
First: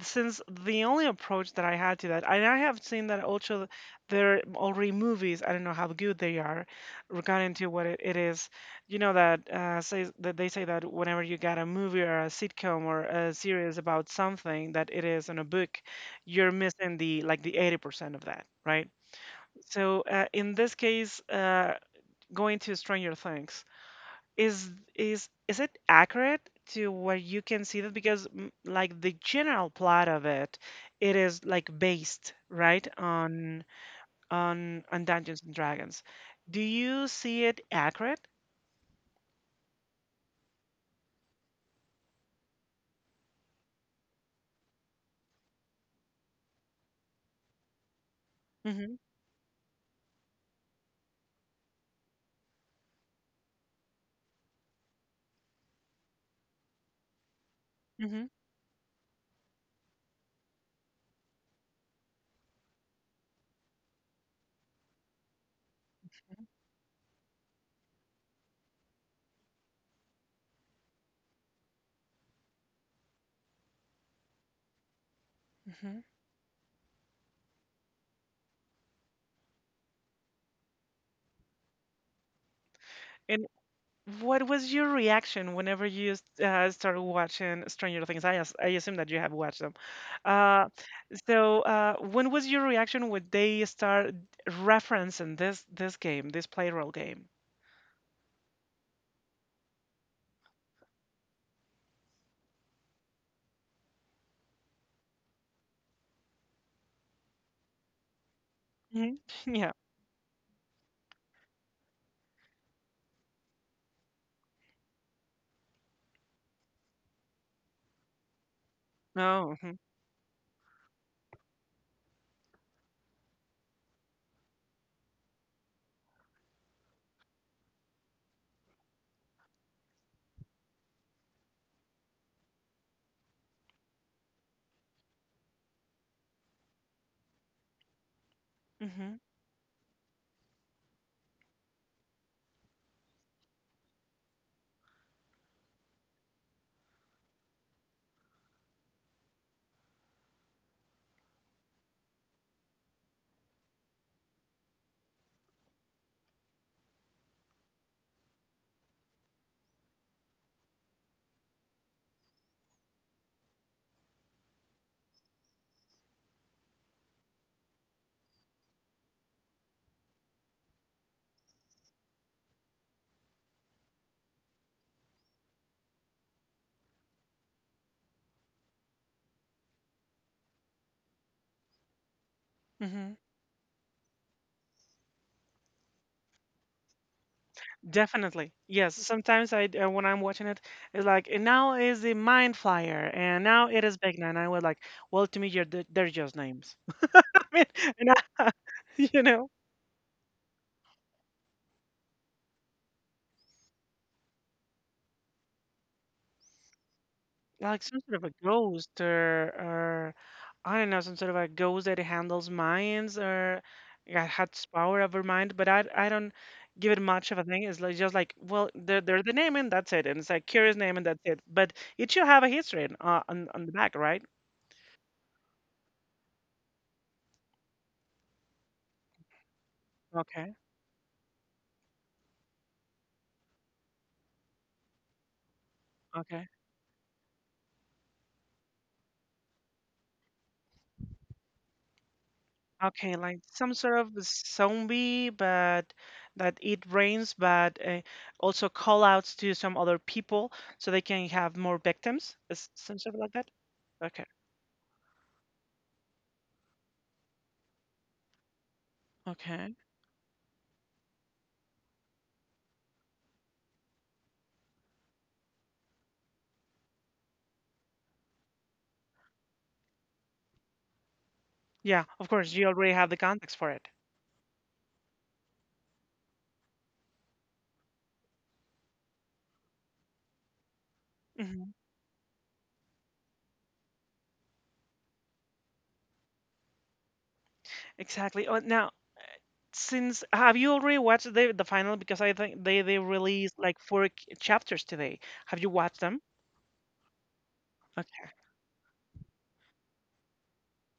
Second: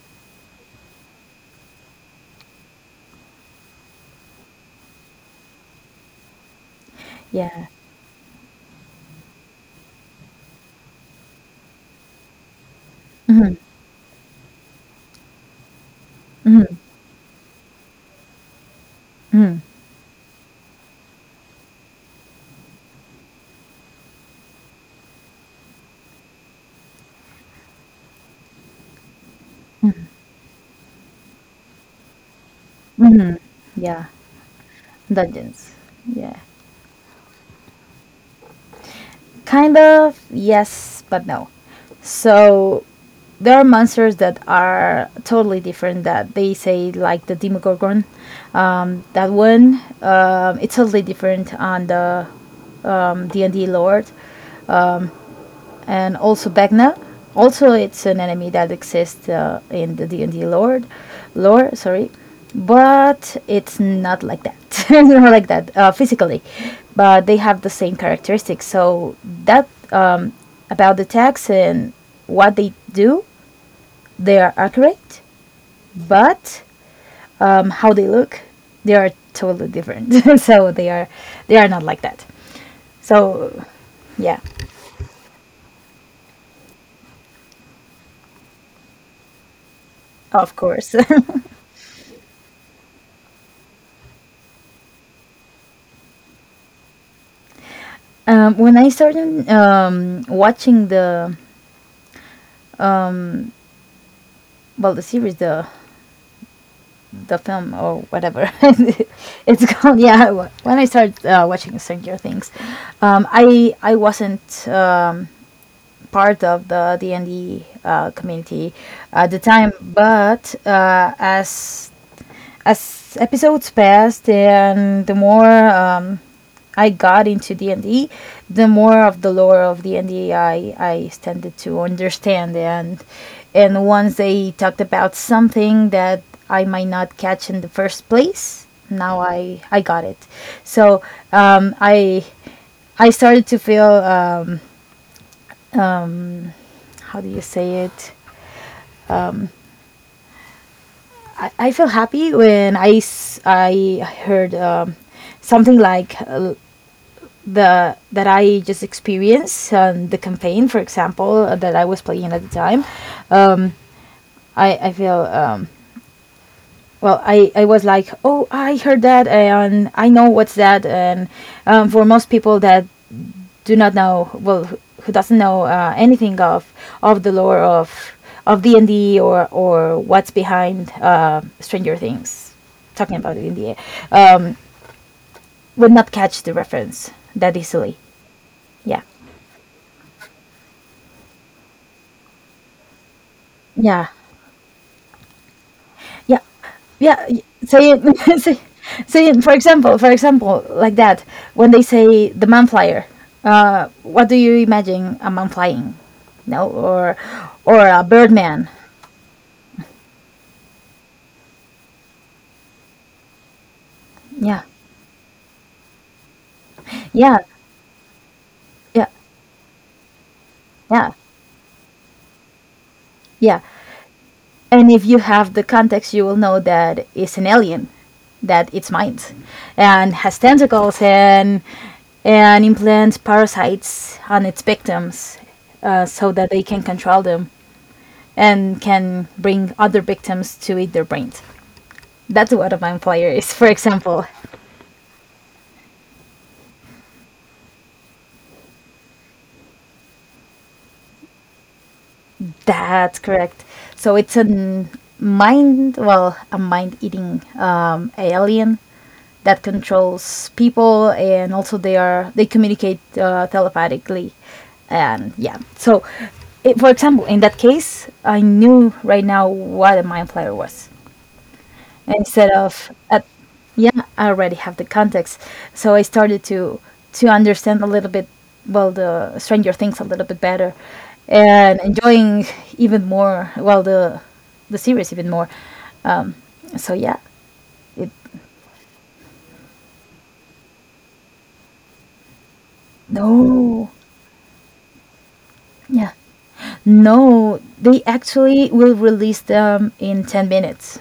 A: since the only approach that I had to that, and I have seen that also there are already movies. I don't know how good they are regarding to
B: yeah,
A: what it, it is. You know that uh, says that they say that whenever you get a movie or a sitcom or a series about something that it is in a book, you're missing the like the eighty percent of that, right? So uh, in this case, uh, going to Stranger Things is is is it accurate to where you can see that because mm, like the general plot of it it is like based right on
B: yeah.
A: on on Dungeons and
B: Dungeons.
A: Dragons,
B: Yeah.
A: do you see it accurate?
B: Kind of, yes, but no. So there are monsters that are totally different that they say, like the Demogorgon.
A: Hmm.
B: Um, that one, um, it's totally different on the um, D and D lore. And also Begna. Also, it's an
A: Hmm.
B: enemy that exists uh, in the D and D lore, lore, sorry, but it's not like that. Not like that uh, physically, but they have the same characteristics. So that um, about the attacks and what they do, they are accurate,
A: Hmm.
B: but um, how they look, they are totally different. So they are they are not like that.
A: And
B: So yeah,
A: what was your reaction whenever you uh, started watching Stranger Things? I, as- I assume that you have watched them.
B: of
A: Uh,
B: course.
A: so uh, when was your reaction when they start referencing this this game, this play role game?
B: Um, when I started um, watching the well the series the the film or whatever
A: Mhm.
B: it's
A: Yeah.
B: called, yeah, wh- when I started uh, watching Stranger Things, um, I I wasn't um, part of the D and D uh, community at the
A: No.
B: time,
A: Mhm.
B: but uh, as as episodes passed and the more um, I got into D and D, the more of the lore of d and D I, I tended to understand. And, and once they talked about something that I might not catch in the first place,
A: Mhm.
B: now I, I got it. So um, I, I started to feel, um, um, how do you say it? I, I feel happy when I, s- I heard um, something like uh, the that I just experienced um, the campaign, for example, uh, that I was playing at the time. um, I I feel um, well. I I was like, oh, I heard that, and I know what's that, and um, for most people that do not know, well, who- who doesn't know uh, anything of of the lore of of D and D, or or what's behind uh, Stranger Things, talking
A: Mhm.
B: about it in the air, um, would not catch the reference that easily.
A: Definitely. Yes.
B: Yeah,
A: Sometimes I uh, when I'm watching it, it's like and now is the Mind Flyer and now it is
B: yeah.
A: Big Nine. I was like, well, to me, you're, they're just
B: Yeah,
A: names.
B: yeah,
A: I
B: y-
A: mean,
B: say
A: and
B: it.
A: I,
B: Say,
A: you
B: say it.
A: know.
B: For example, for example, like that, when they say the man flyer, uh what do you imagine? A man flying? No? Or
A: Yeah, like
B: or
A: some
B: a
A: sort of a
B: birdman?
A: ghost, or, or I don't know, some sort of a ghost that handles minds, or yeah,
B: Yeah,
A: has power over mind. But I, I don't give it much of
B: yeah,
A: a thing. It's like, just like, well, they're,
B: yeah,
A: they're the name and that's it, and it's like curious name and
B: yeah,
A: that's it. But it should have a history in- uh, on
B: yeah.
A: on the back, right?
B: And if you have the context you will know that it's an alien, that it's mind and has
A: Okay,
B: tentacles, and and implants parasites on its victims, uh, so
A: okay,
B: that they can control them, and can bring other victims to eat their brains. That's what a
A: okay.
B: vampire
A: Like
B: is, for
A: some sort of
B: example.
A: zombie, but that it rains, but uh, also call outs to some other people so they can have more victims. Is some sort
B: That's
A: of like that?
B: correct. So
A: Okay,
B: it's a n- mind, well, a mind eating um, alien that
A: okay.
B: controls people, and also they are they communicate uh, telepathically. And yeah, so it, for example, in that case I knew right now what a mind flayer was,
A: Yeah, of
B: instead
A: course, you
B: of
A: already have the
B: at,
A: context for it.
B: yeah, I already have the context, so I started to to understand a little bit, well, the Stranger Things a little bit better,
A: Hmm.
B: and enjoying even more, well, the the series even more. So yeah, it,
A: Exactly. Uh, now, since have you already watched the the final? Because I think they they released like
B: no,
A: four c- chapters today. Have you watched
B: yeah,
A: them?
B: no, they actually will release them in ten minutes.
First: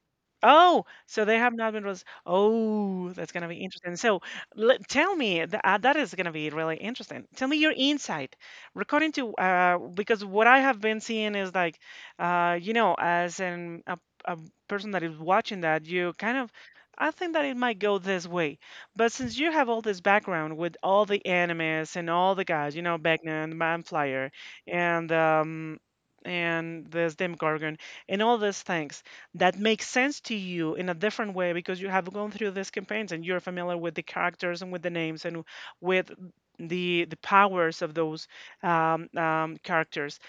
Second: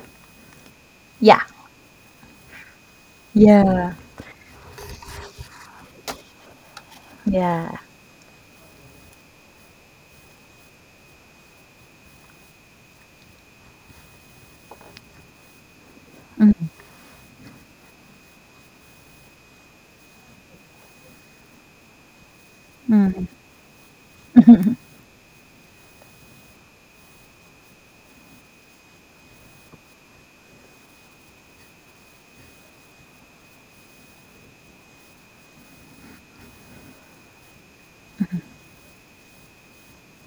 A: Oh, so they
B: Yeah.
A: have not been released. Oh, that's gonna be
B: Yeah.
A: interesting. So, le- tell me th- uh, that is gonna be really interesting. Tell me your
B: Yeah,
A: insight regarding to uh, because what I have been seeing is like, uh, you know, as an a, a person that is watching that, you kind of, I think that it might go this way. But since you have all this background with all the animes and all the guys, you know, Beckman, Manflyer, and um, and this Demogorgon, and all these things that makes sense to you in a different way because you have gone through these campaigns and you're familiar with the characters and with the names and with the the powers of those um, um, characters.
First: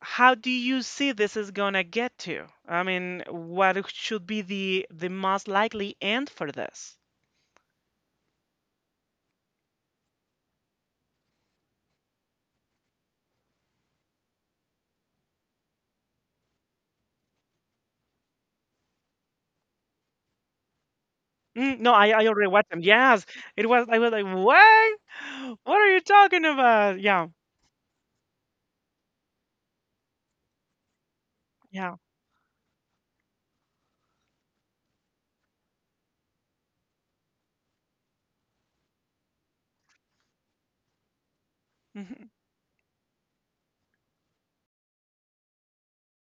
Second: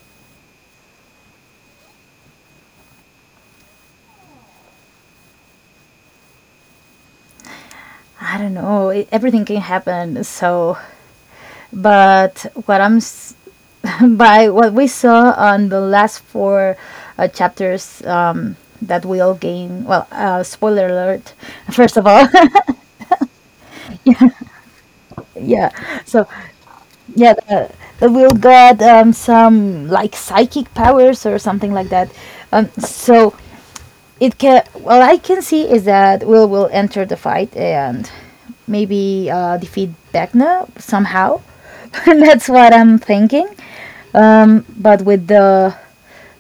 A: How do you see this is gonna get to? I mean, what should be the the most likely end for this?
B: I don't know it, everything can happen, so but what i'm s- by what we saw on the last four uh, chapters, um, that will gain, well, uh, spoiler alert.
A: Mm, no,
B: First of
A: I, I
B: all,
A: already watched them. Yes, it was. I was like, what?
B: yeah,
A: What are you
B: so
A: talking about? Yeah,
B: yeah, the, the Will got um, some like psychic powers or something like
A: yeah.
B: that. Um, so it can. What I can see is that Will will enter the fight and maybe uh, defeat Vecna somehow. That's what I'm thinking. Um, but with the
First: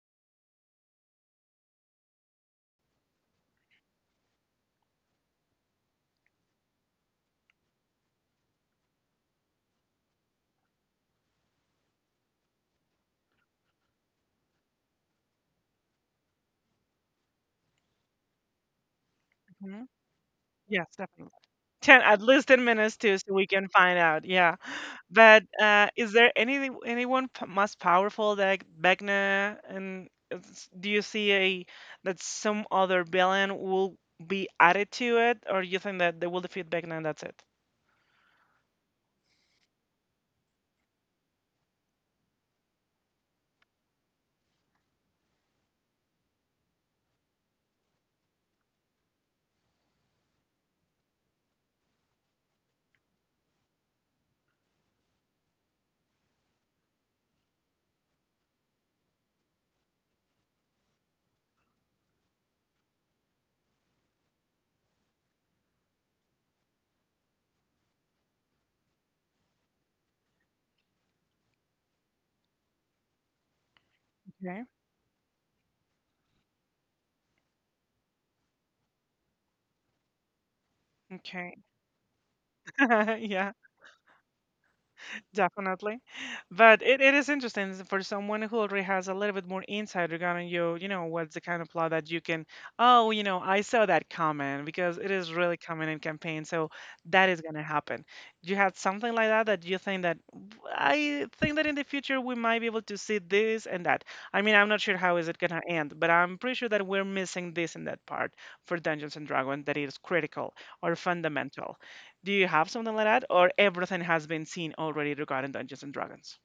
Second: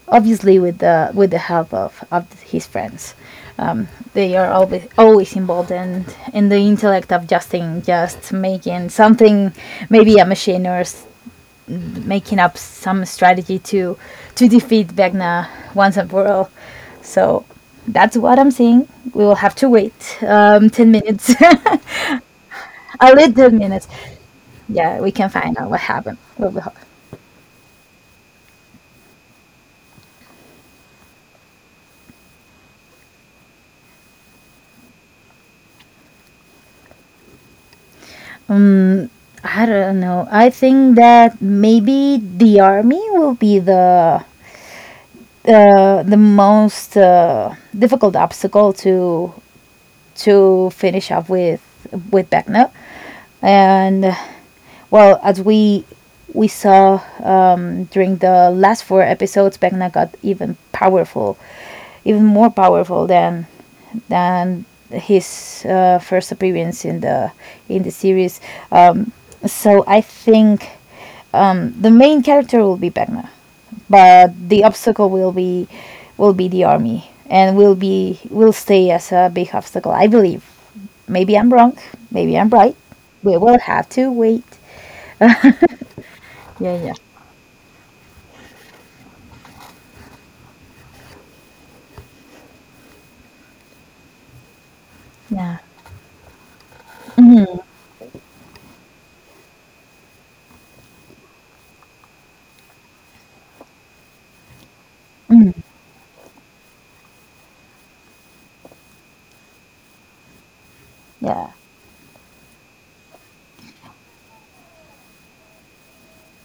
B: obviously with the with the help of, of his friends, um, they are always always involved in in the intellect of Justin, just making something, maybe a machine or s- making up some strategy to to defeat Vecna once and for all. So that's what I'm seeing. We will have to
A: Hmm.
B: wait um,
A: Yes,
B: ten minutes,
A: definitely.
B: a
A: ten, at least ten minutes too,
B: little
A: so we
B: ten
A: can
B: minutes.
A: find out. Yeah,
B: Yeah, we can
A: but
B: find out what
A: uh is
B: happened.
A: there
B: What will
A: any
B: happen.
A: anyone p- más powerful that Vecna, and it's- do you see a that some other villain will be added to it, or you think that they will defeat Vecna and that's it?
B: Um, I don't know. I think that maybe the army will be the uh, the most uh, difficult obstacle to to finish up with with Beckner, and uh, well, as we we saw um, during the last four episodes, Beckner got even powerful, even more powerful than than his uh, first appearance in the in the series. Um, so I think um, the main character will be Beckner, but
A: Okay.
B: the obstacle will be will be the army, and will be, will stay as a big obstacle, I believe. Maybe I'm
A: Okay.
B: wrong, maybe I'm right. We
A: Yeah.
B: will have to wait.
A: Definitely.
B: Yeah,
A: But
B: yeah.
A: it, it is interesting s- for someone who already has a little bit more insight regarding you, you know, what's the kind of plot that you can, oh, you know, I saw that coming because it is really
B: Yeah,
A: coming in campaign. So that is going to happen. You had something like that that you think that "W- I think that in the future we might be able to see this and that. I mean, I'm not sure how is it going to end, but I'm pretty sure that we're missing this and that part for Dungeons and Dragons that is critical or
B: yeah.
A: fundamental. Do you have something like that, or everything has been seen already regarding Dungeons and Dragons?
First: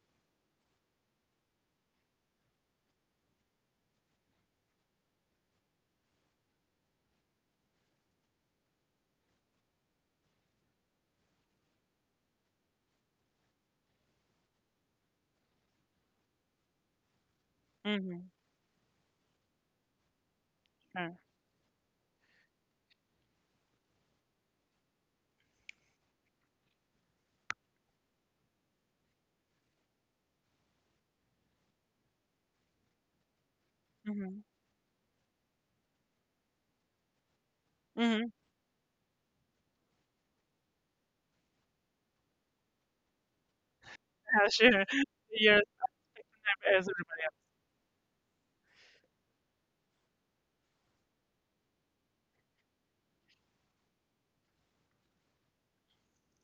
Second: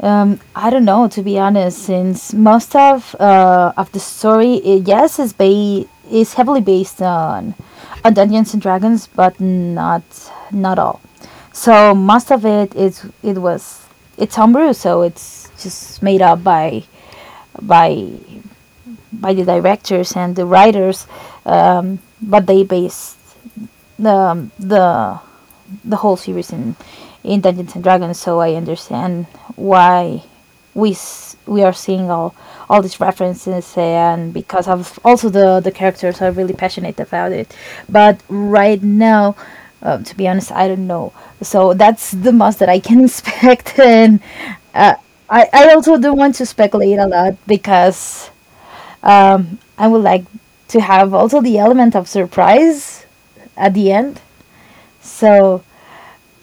B: um I don't know, to be honest. Since most of uh of the story, I, yes, is ba- is heavily based on on Dungeons and Dragons, but not not all. So most of it is, it was, it's homebrew, so it's just made up by by
A: Mm-hmm.
B: by the directors and the writers,
A: Uh,
B: um, but they based the the the whole series in in Dungeons and Dragons. So I understand why we s- we are seeing all all these references, and
A: mm-hmm.
B: because of also the the characters are really passionate about it. But
A: Mm-hmm.
B: right now. Um, to be honest, I don't know. So that's the most that I can expect, and
A: Uh, sure.
B: uh, I,
A: You're
B: I also don't want to speculate a lot because um, I would like to have also the element of surprise at the end. So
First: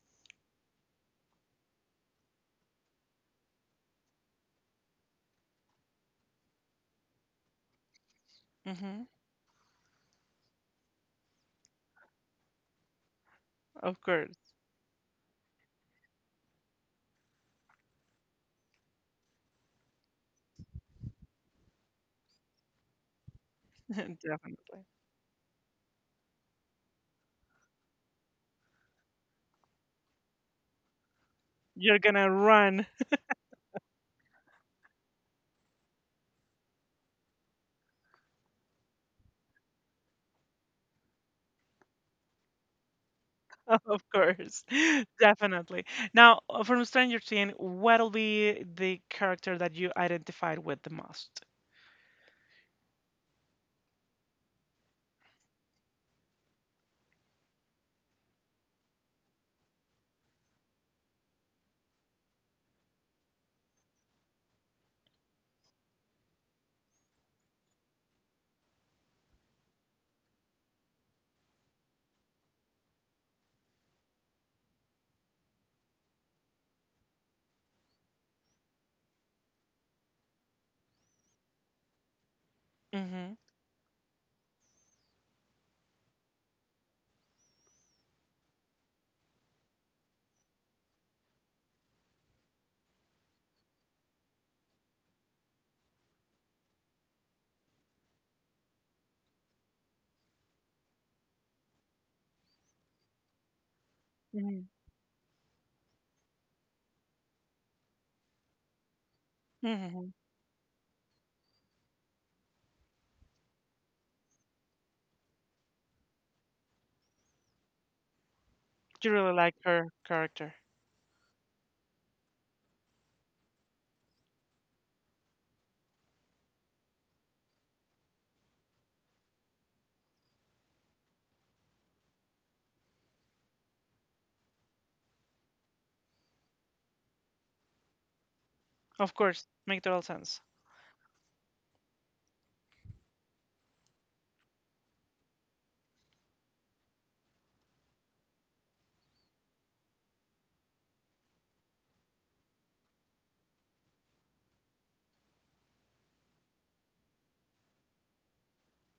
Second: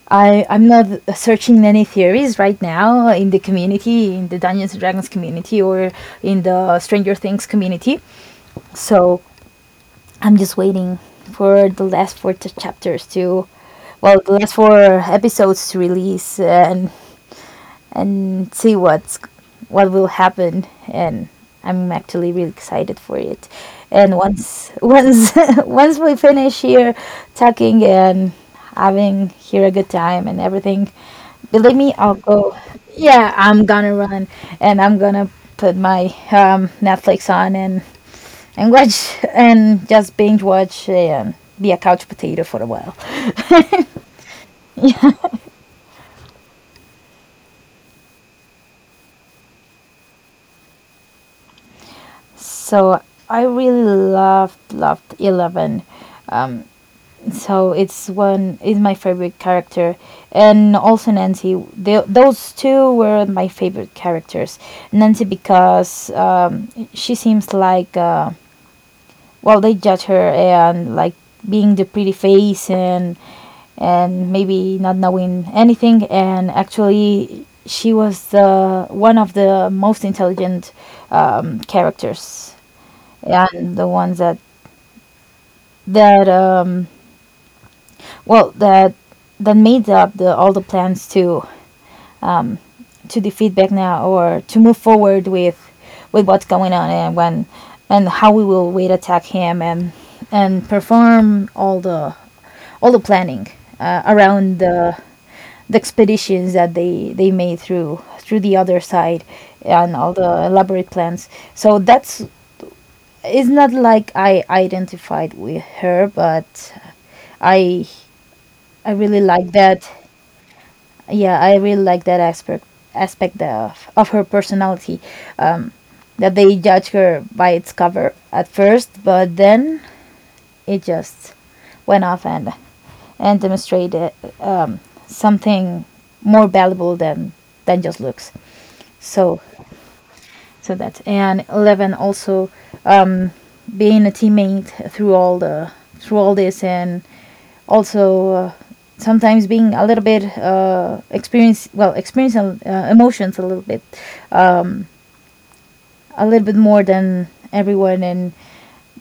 B: I I'm not searching any theories right now in the community, in the Dungeons and Dragons community, or in the Stranger Things community.
A: mm-hmm.
B: So I'm just waiting for the last four t- chapters to,
A: Of
B: well, the
A: course,
B: last four episodes to release, and and see what's what will happen, and I'm actually really excited for it. And once
A: definitely.
B: once once we finish here talking and having here a good time and everything, believe me,
A: You're
B: I'll
A: gonna
B: go.
A: run,
B: Yeah, I'm gonna run, and I'm gonna put my um, Netflix on, and and watch, and just binge watch, and be a couch potato for a while.
A: of course, definitely. Now, uh, from Stranger Things, what'll be the character that you identified with the most?
B: So I really loved loved Eleven. So it's one, is my favorite character, and also Nancy. They those two were my favorite characters. Nancy because um, she seems like uh, well, they judge her, and like being the pretty face, and and maybe not knowing anything, and actually she was the one of the most intelligent um, characters,
A: Mm-hmm.
B: and the ones that that um, well, that that made up the all the plans to to defeat Vecna, or to move forward with with what's going on, and when and how we will wait attack him, and and perform all the all the planning uh, around
A: Mm-hmm.
B: the the expeditions that they they made through through the other side, and
A: Mm-hmm.
B: all the elaborate plans. So that's, it's not like I identified with her, but i i
A: You
B: really
A: really
B: like
A: like her
B: that.
A: character,
B: Yeah, I really like that aspect aspect of, of her personality, that they judge her by its cover at first, but then it just went off and and demonstrated um, something more valuable than than just looks.
A: of
B: So
A: course. Make total sense.
B: so that, and Eleven also, um, being a teammate through all the through all this, and also uh, sometimes being a little bit uh, experience well experiencing uh, emotions a little bit a little bit more than everyone, and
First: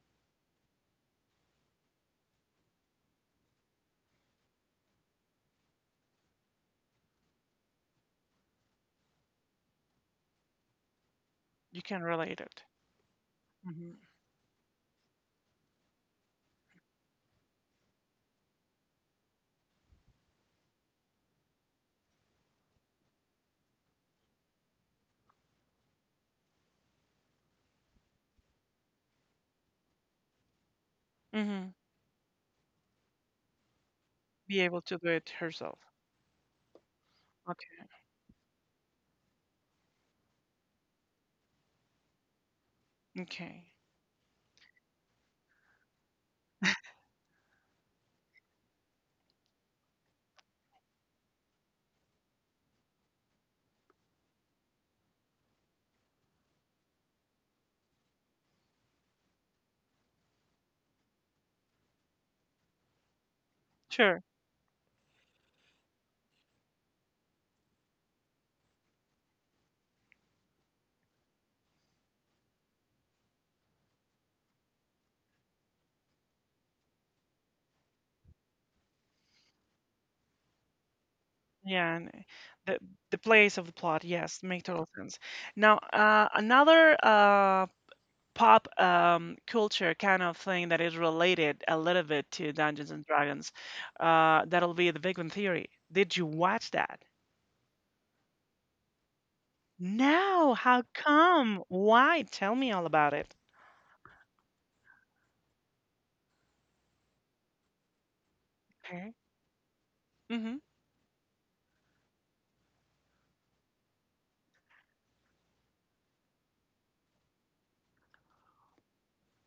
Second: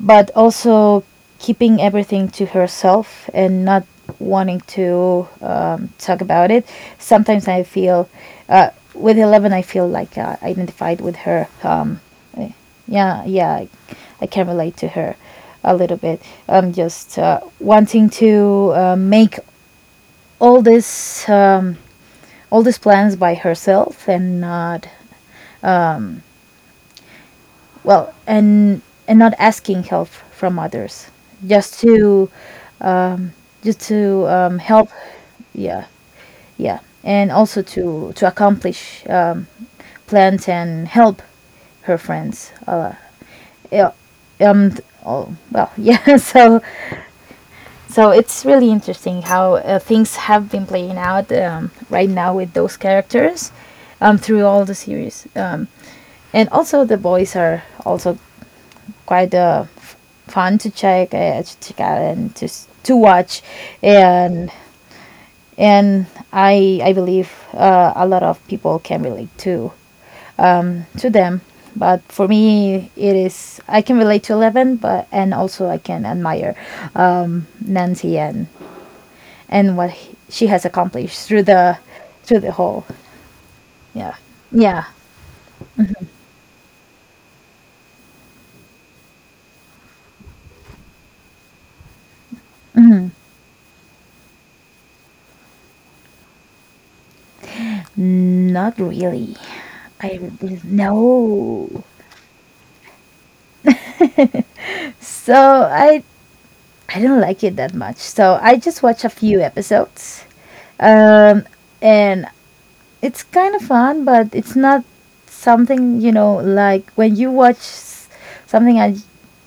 B: but also keeping everything to herself and not wanting to um, talk about it. Sometimes I feel uh, with eleven I feel like uh, identified with her,
A: You
B: um,
A: can relate
B: eh,
A: it.
B: yeah, yeah, I,
A: Mm-hmm.
B: I can relate to her a little bit. Um, just uh, wanting to uh, make all this um, all these plans by herself, and not, well, and and not asking help from others,
A: Mm-hmm.
B: just to um, just to
A: Be
B: um,
A: able
B: help.
A: to do it herself.
B: Yeah, yeah, and also
A: Okay.
B: to to accomplish um, plans and help her friends, uh,
A: Okay.
B: yeah. um th- oh, well yeah, so so it's really interesting how uh, things have been playing out um, right now with those characters, um, through all the series, um, and also the boys are also quite uh, f- fun to check, uh, to check out, and to s- to watch,
A: Sure.
B: and and I I believe uh, a lot of people can relate to um, to them. But for me, it is I can relate to Eleven, but and also I can admire um, Nancy, and and what he- she has accomplished through the
A: Yeah, and eh,
B: through the
A: the
B: whole.
A: the place of the plot,
B: Yeah,
A: yes, make
B: yeah.
A: total sense. Now, uh, another uh, pop um, culture kind of thing that is related a little bit to Dungeons and Dragons, uh, that'll be the Big Bang Theory. Did you watch that?
B: Not really. I
A: No. How come?
B: no.
A: Why? Tell me all about it.
B: So I I didn't like it that much. So I just watched a
A: Okay.
B: few episodes.
A: Mm-hmm.
B: Um, and it's kind of fun, but it's not something, you know, like when you watch s- something I-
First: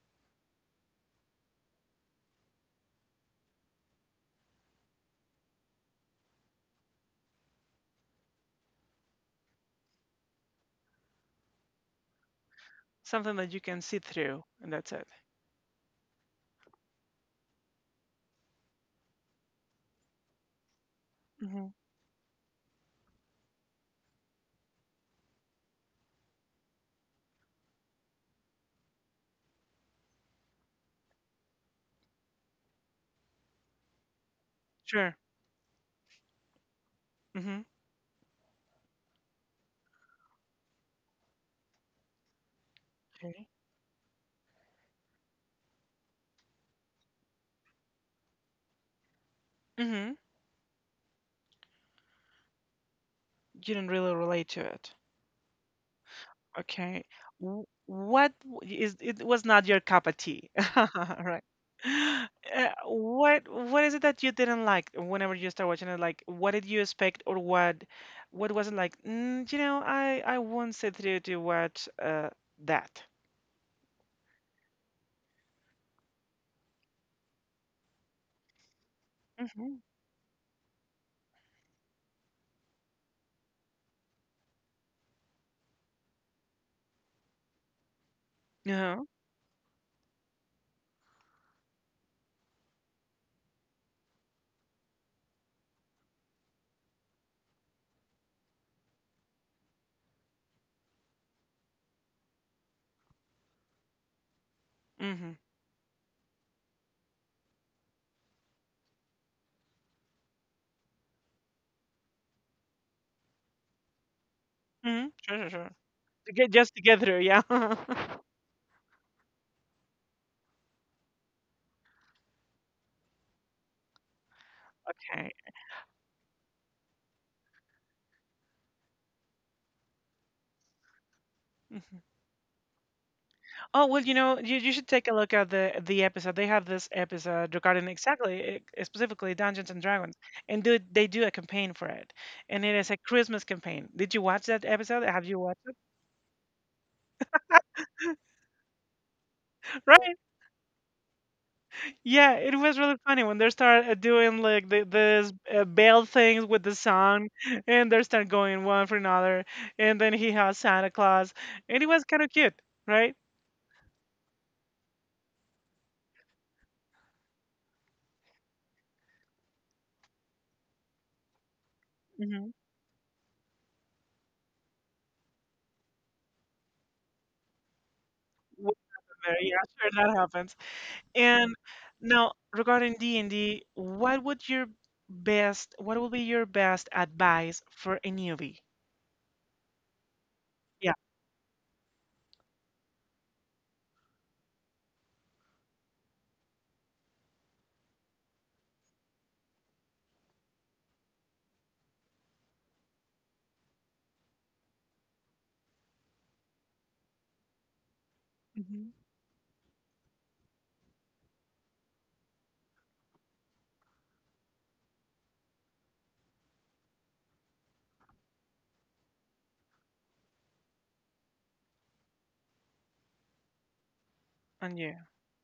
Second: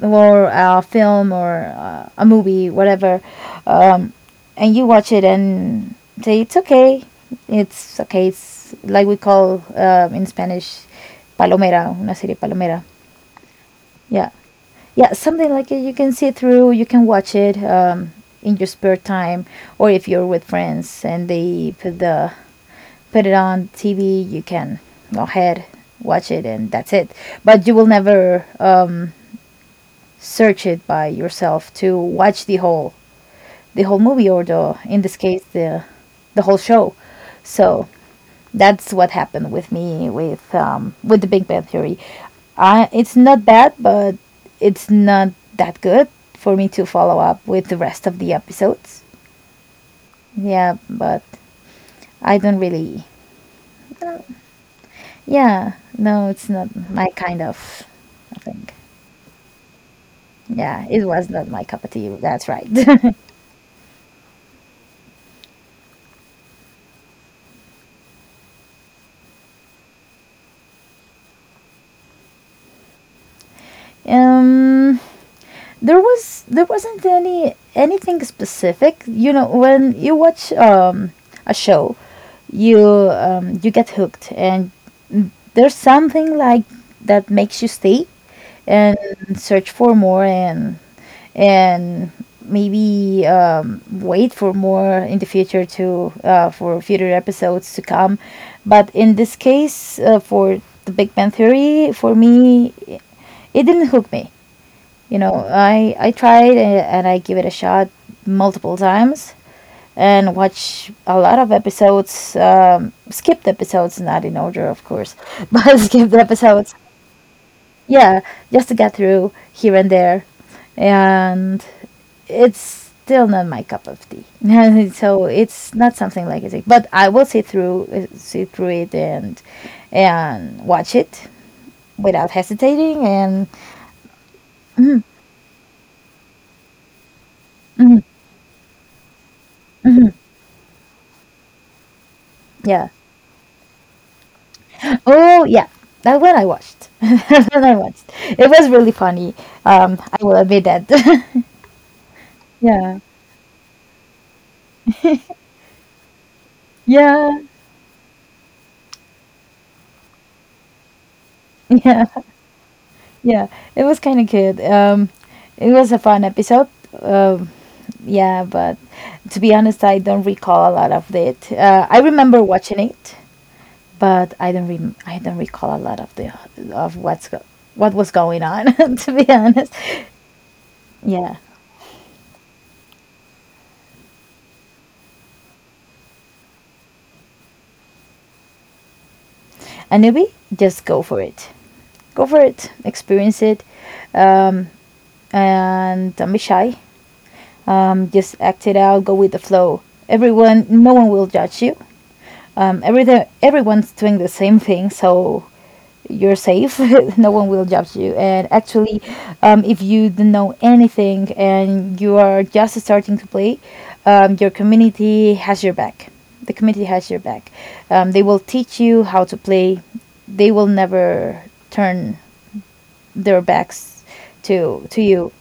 B: or a film or uh, a movie, whatever, um, and you watch it and say, it's okay. It's okay. It's like we call um, in Spanish, palomera, una serie palomera.
A: Something that you can see
B: Yeah.
A: through, and that's it.
B: Yeah, something like it. You can see through. You can watch it um, in your spare time, or if you're with friends and
A: Mm-hmm.
B: they put the put it on T V, you can go ahead watch it, and that's it. But you will never um, search it by yourself to watch the whole the whole movie, or the, in this
A: Sure.
B: case, the the whole show.
A: Mm-hmm.
B: So that's what happened with me with um, with the Big Bang Theory. I, it's not
A: Okay.
B: bad, but it's not that good for me to follow up with the rest of the episodes.
A: Mm-hmm.
B: Yeah, but I don't really.
A: You didn't really relate to it.
B: Yeah, no, it's not
A: Okay.
B: my kind
A: W-
B: of.
A: What
B: I
A: w-
B: think.
A: is it was not your cup of tea,
B: Yeah, it was
A: right?
B: not my cup of tea. That's right.
A: Uh, what what is it that you didn't like whenever you start watching it? Like, what did you expect, or what what was it like? Mm, you know, I I won't sit through to watch uh that.
B: um, there was there wasn't any anything specific. You know,
A: Mhm.
B: when you watch um, a show, you um, you get hooked, and there's something like that makes you stay and
A: Uh-huh.
B: search for more, and and maybe um, wait for more in the future to uh, for future episodes to come. But in this case, uh, for the Big Bang Theory, for me, it didn't hook me. You
A: Mhm.
B: know, I I tried a- and I give it a shot multiple times and watch a lot of episodes. Um, skipped episodes, not in order, of
A: Mhm.
B: course,
A: Sure, sure, sure.
B: but skipped
A: To get,
B: episodes.
A: just to get through, yeah.
B: Yeah, just to get through here and there, and it's still not my cup of tea. And so
A: Okay.
B: it's not something like it. But I will sit through uh, sit through it and and watch it without hesitating and.
A: Oh, well, you know, you, you should take a look at the the episode. They have this episode regarding
B: Mhm,
A: exactly, eh, specifically Dungeons and
B: mhm,
A: Dragons, and do they do a campaign for it, and it
B: yeah.
A: is a Christmas campaign. Did you watch that episode? Have you
B: Oh
A: watched
B: yeah,
A: it?
B: that one I watched. That one I watched. It was really funny. Um,
A: Right?
B: I will admit that.
A: Yeah, it was really
B: Yeah,
A: funny when they start uh, doing like the this uh, bell things with the song,
B: yeah,
A: and they start going one for another, and then he has Santa Claus, and it was
B: yeah,
A: kind of cute, right?
B: yeah. It was kind of good. Um, it was a fun episode. Um, yeah, but to be honest, I don't recall a lot of it. Uh, I remember
A: Mm-hmm.
B: watching it, but I don't rem- I don't recall a lot of the of what's go- what was going on. To be
A: Yeah,
B: honest,
A: sure, that happens.
B: yeah.
A: And now, regarding D and D, what would your best, what would be your best advice for a newbie?
B: Anubi, just
A: Yeah.
B: go for it. Go for it, experience it, um, and don't be shy. Um, just act it out, go with the flow. Everyone, no one will judge you. Um, everything, everyone's doing the same thing, so you're safe. No one will judge you. And
A: Hmm.
B: actually, um, if you don't know anything and you are just starting to play, um, your community has your back. The community has your back. Um, they will teach you how to play. They will never turn their backs
A: And
B: to
A: you,
B: to you.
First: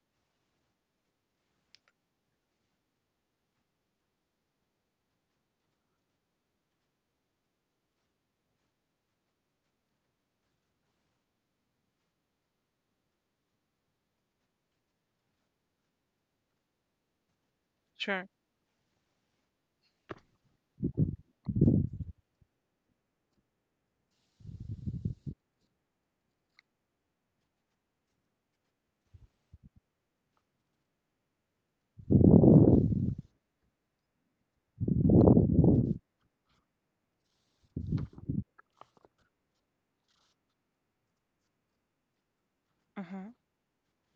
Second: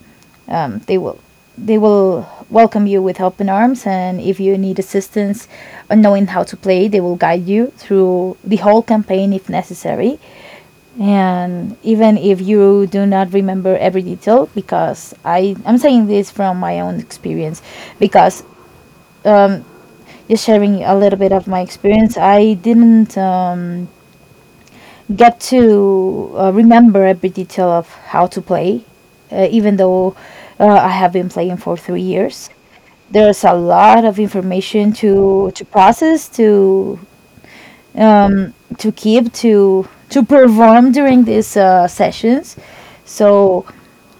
B: Um, they will they will welcome you with open arms, and if you need assistance on knowing how to play, they will guide you through the whole campaign if necessary. And even if you do not remember every detail, because I I'm saying this from my own experience,
A: sure.
B: because um, just sharing a little bit of my experience, I didn't. Um, get to uh, remember every detail of how to play, uh, even though uh, I have been playing for three years. There's a lot of information to to process, to um, to keep, to to perform during these uh, sessions.
A: Hmm.
B: So,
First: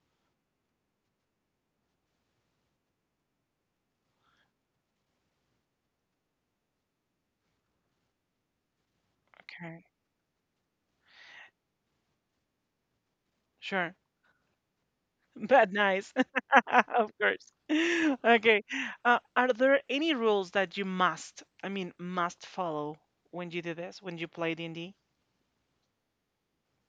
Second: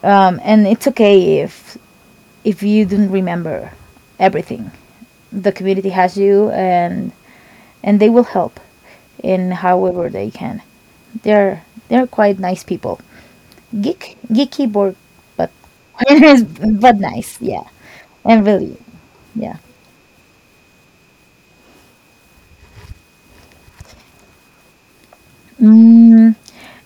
B: um, and it's okay if if you don't remember everything. The community has you, and and they will help in
A: Okay,
B: however they can. They're they're quite nice people.
A: sure.
B: Geek geeky board, but
A: But nice,
B: but
A: of
B: nice,
A: course.
B: yeah, and
A: Okay.
B: really
A: Uh, are
B: yeah.
A: there any rules that you must, I mean, must follow when you do this, when you play D and D?
B: mm,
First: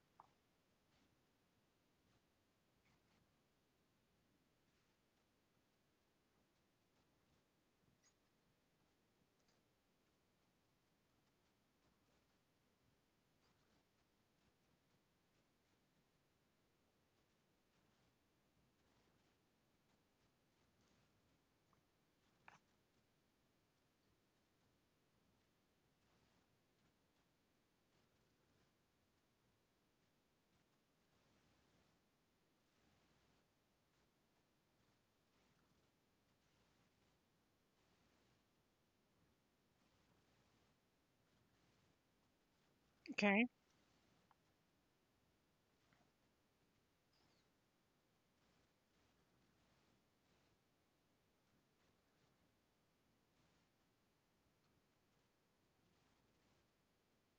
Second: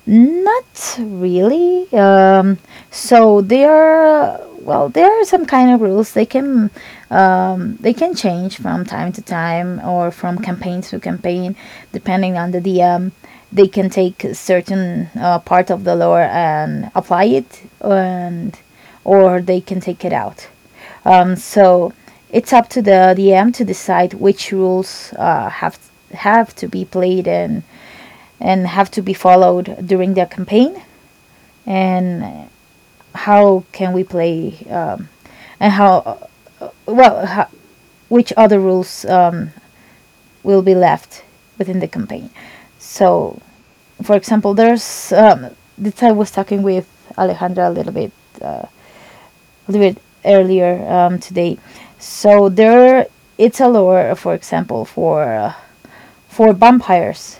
B: Not really. Um, so there, are- well, there are some kind of rules they can um, they can change from time to time or from campaign to campaign, depending on the D M. They can take a certain uh, part of the lore and apply it, and or they can take it out. Um, so it's up to the D M to decide which rules uh, have have to be played and and have to be followed during their campaign and how can we play um, and how well how, which other rules um, will be left within the campaign. So
A: Okay.
B: for example, there's um, this. I was talking with Alejandra a little bit uh, a little bit earlier um, today. So there, it's a lore for example for uh, for vampires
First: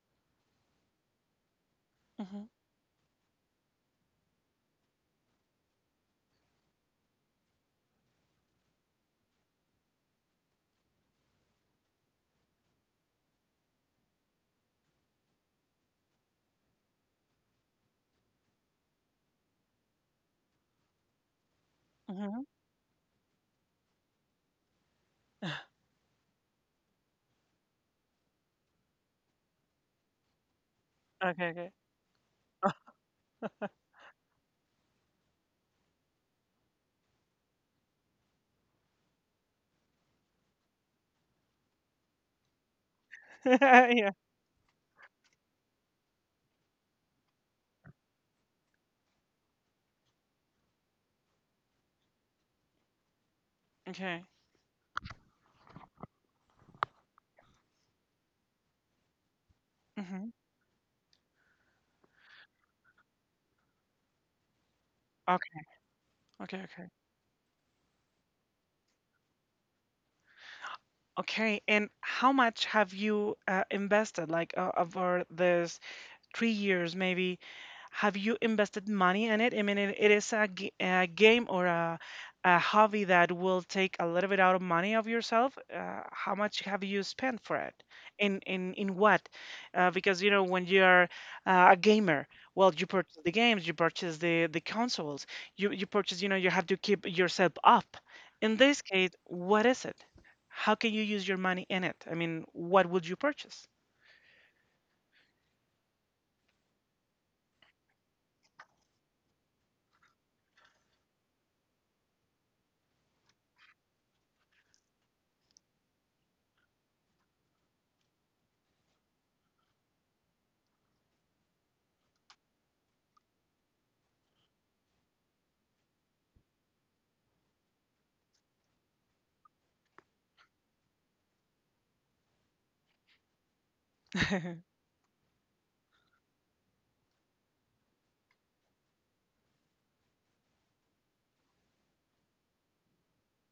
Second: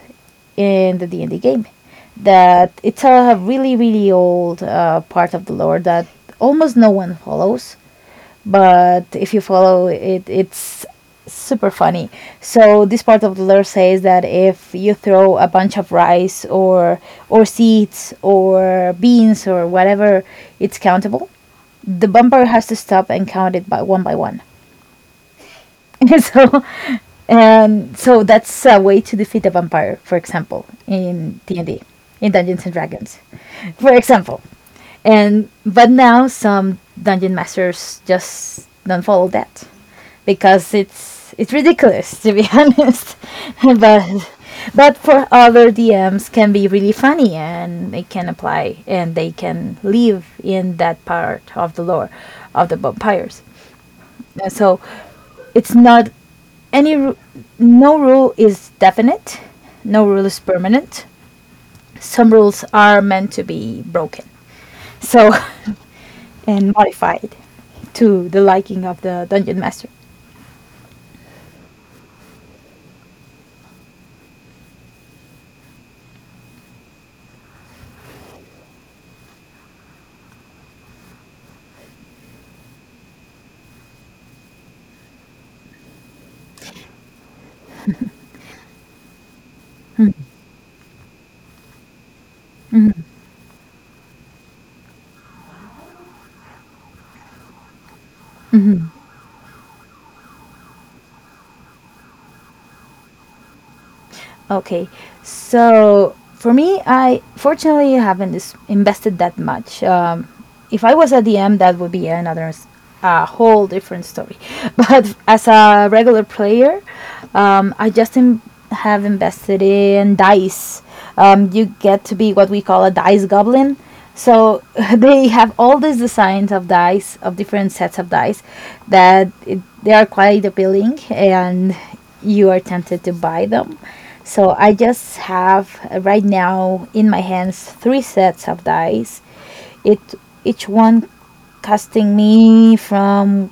B: in the D and D game,
A: Hmm.
B: that it's a really really old uh, part of the lore that almost no one follows, but if you follow it, it's super funny. So this part of the lore says that if you throw a bunch of rice or or seeds or beans or whatever, it's countable. The
A: Hmm.
B: bumper has to stop and count it by one by one. so, um, so that's a way to defeat a vampire, for example, in
A: Okay,
B: D and
A: okay.
B: D, in Dungeons and Dragons, for example. And but now some dungeon masters just don't follow that because it's it's ridiculous to be honest.
A: Yeah.
B: but but for other D Ms can be really funny, and they can apply and they can live in that part of the lore of the vampires.
A: Okay.
B: And so it's not any ru- no rule is definite, no
A: Hmm.
B: rule is permanent, some rules are meant to be broken, so
A: Okay, okay,
B: and
A: okay.
B: modified to the liking of the dungeon master.
A: Okay, and how much have you uh, invested, like, uh, over this three years maybe, have you invested money in it? I mean, it, it is a, g- a game or a, a hobby that will take a little bit out of money of yourself. Uh, how much have you spent for it, in in in what, uh, because you know when you're uh, a gamer, well, you purchase the games, you purchase the the consoles, you you purchase, you know, you have to keep yourself up. In this case, what is it? How can you use your money in it? I mean, what would you purchase?
B: Okay, so for me, I fortunately haven't dis- invested that much. Um, if I was a D M, that would be another s- a whole different story. But as a regular player, um, I just in- have invested in dice. Um, you get to be what we call a dice goblin. So they have all these designs of dice, of different sets of dice, that it, they are quite appealing, and you are tempted to buy them. So I just have uh, right now in my hands three sets of dice. It Each one costing me from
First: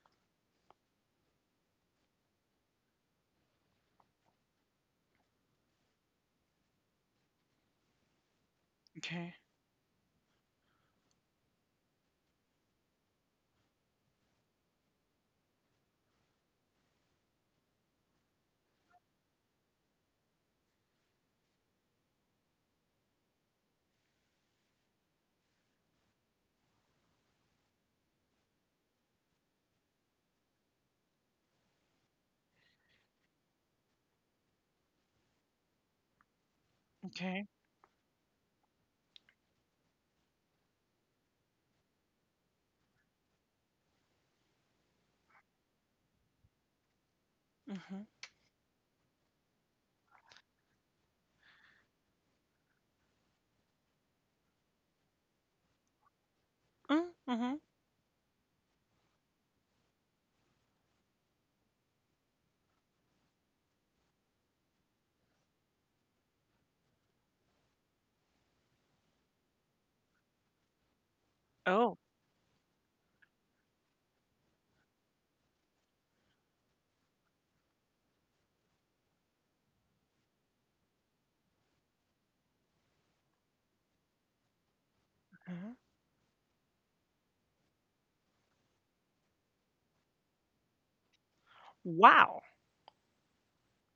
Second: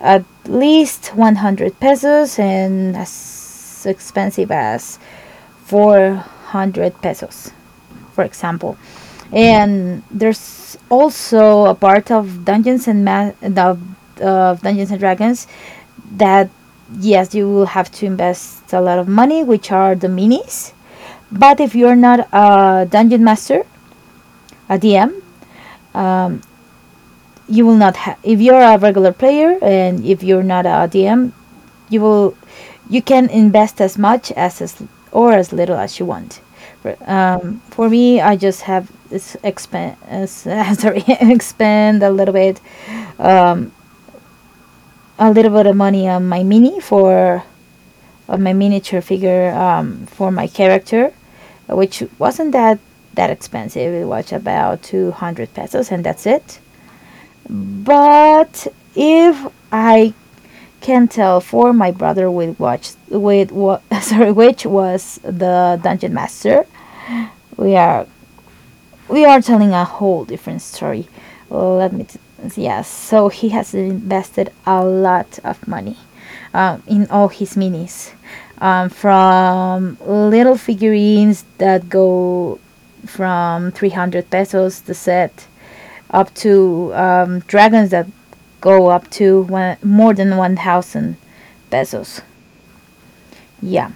B: at least one hundred pesos and as expensive as four hundred pesos, for example.
A: Okay.
B: And there's also a part of Dungeons and Ma- of, of Dungeons and Dragons that yes, you will have to invest a lot of money, which are the minis. But if you're not a dungeon master, a D M, um, you will not have. If you're a regular player and if you're not a D M, you will, you can invest as much as, as or as little as you want. For,
A: Okay.
B: um, for me, I just have this expand. Uh, s- sorry, expend a little bit, um, a little bit of money on my mini for of my miniature figure um, for my character, which wasn't that that expensive. It was about two hundred pesos, and that's it.
A: Mm, mhm.
B: But if I can tell for my brother with watch with what sorry which was the dungeon master, we are we are telling a whole different story. Well, Let
A: Oh,
B: me, t- yes. So he has invested a lot of money um, in all his minis, um, from little figurines that go from three hundred pesos the set
A: mhm.
B: up to um, dragons that go up to one, more than one thousand pesos.
A: Wow.
B: Yeah,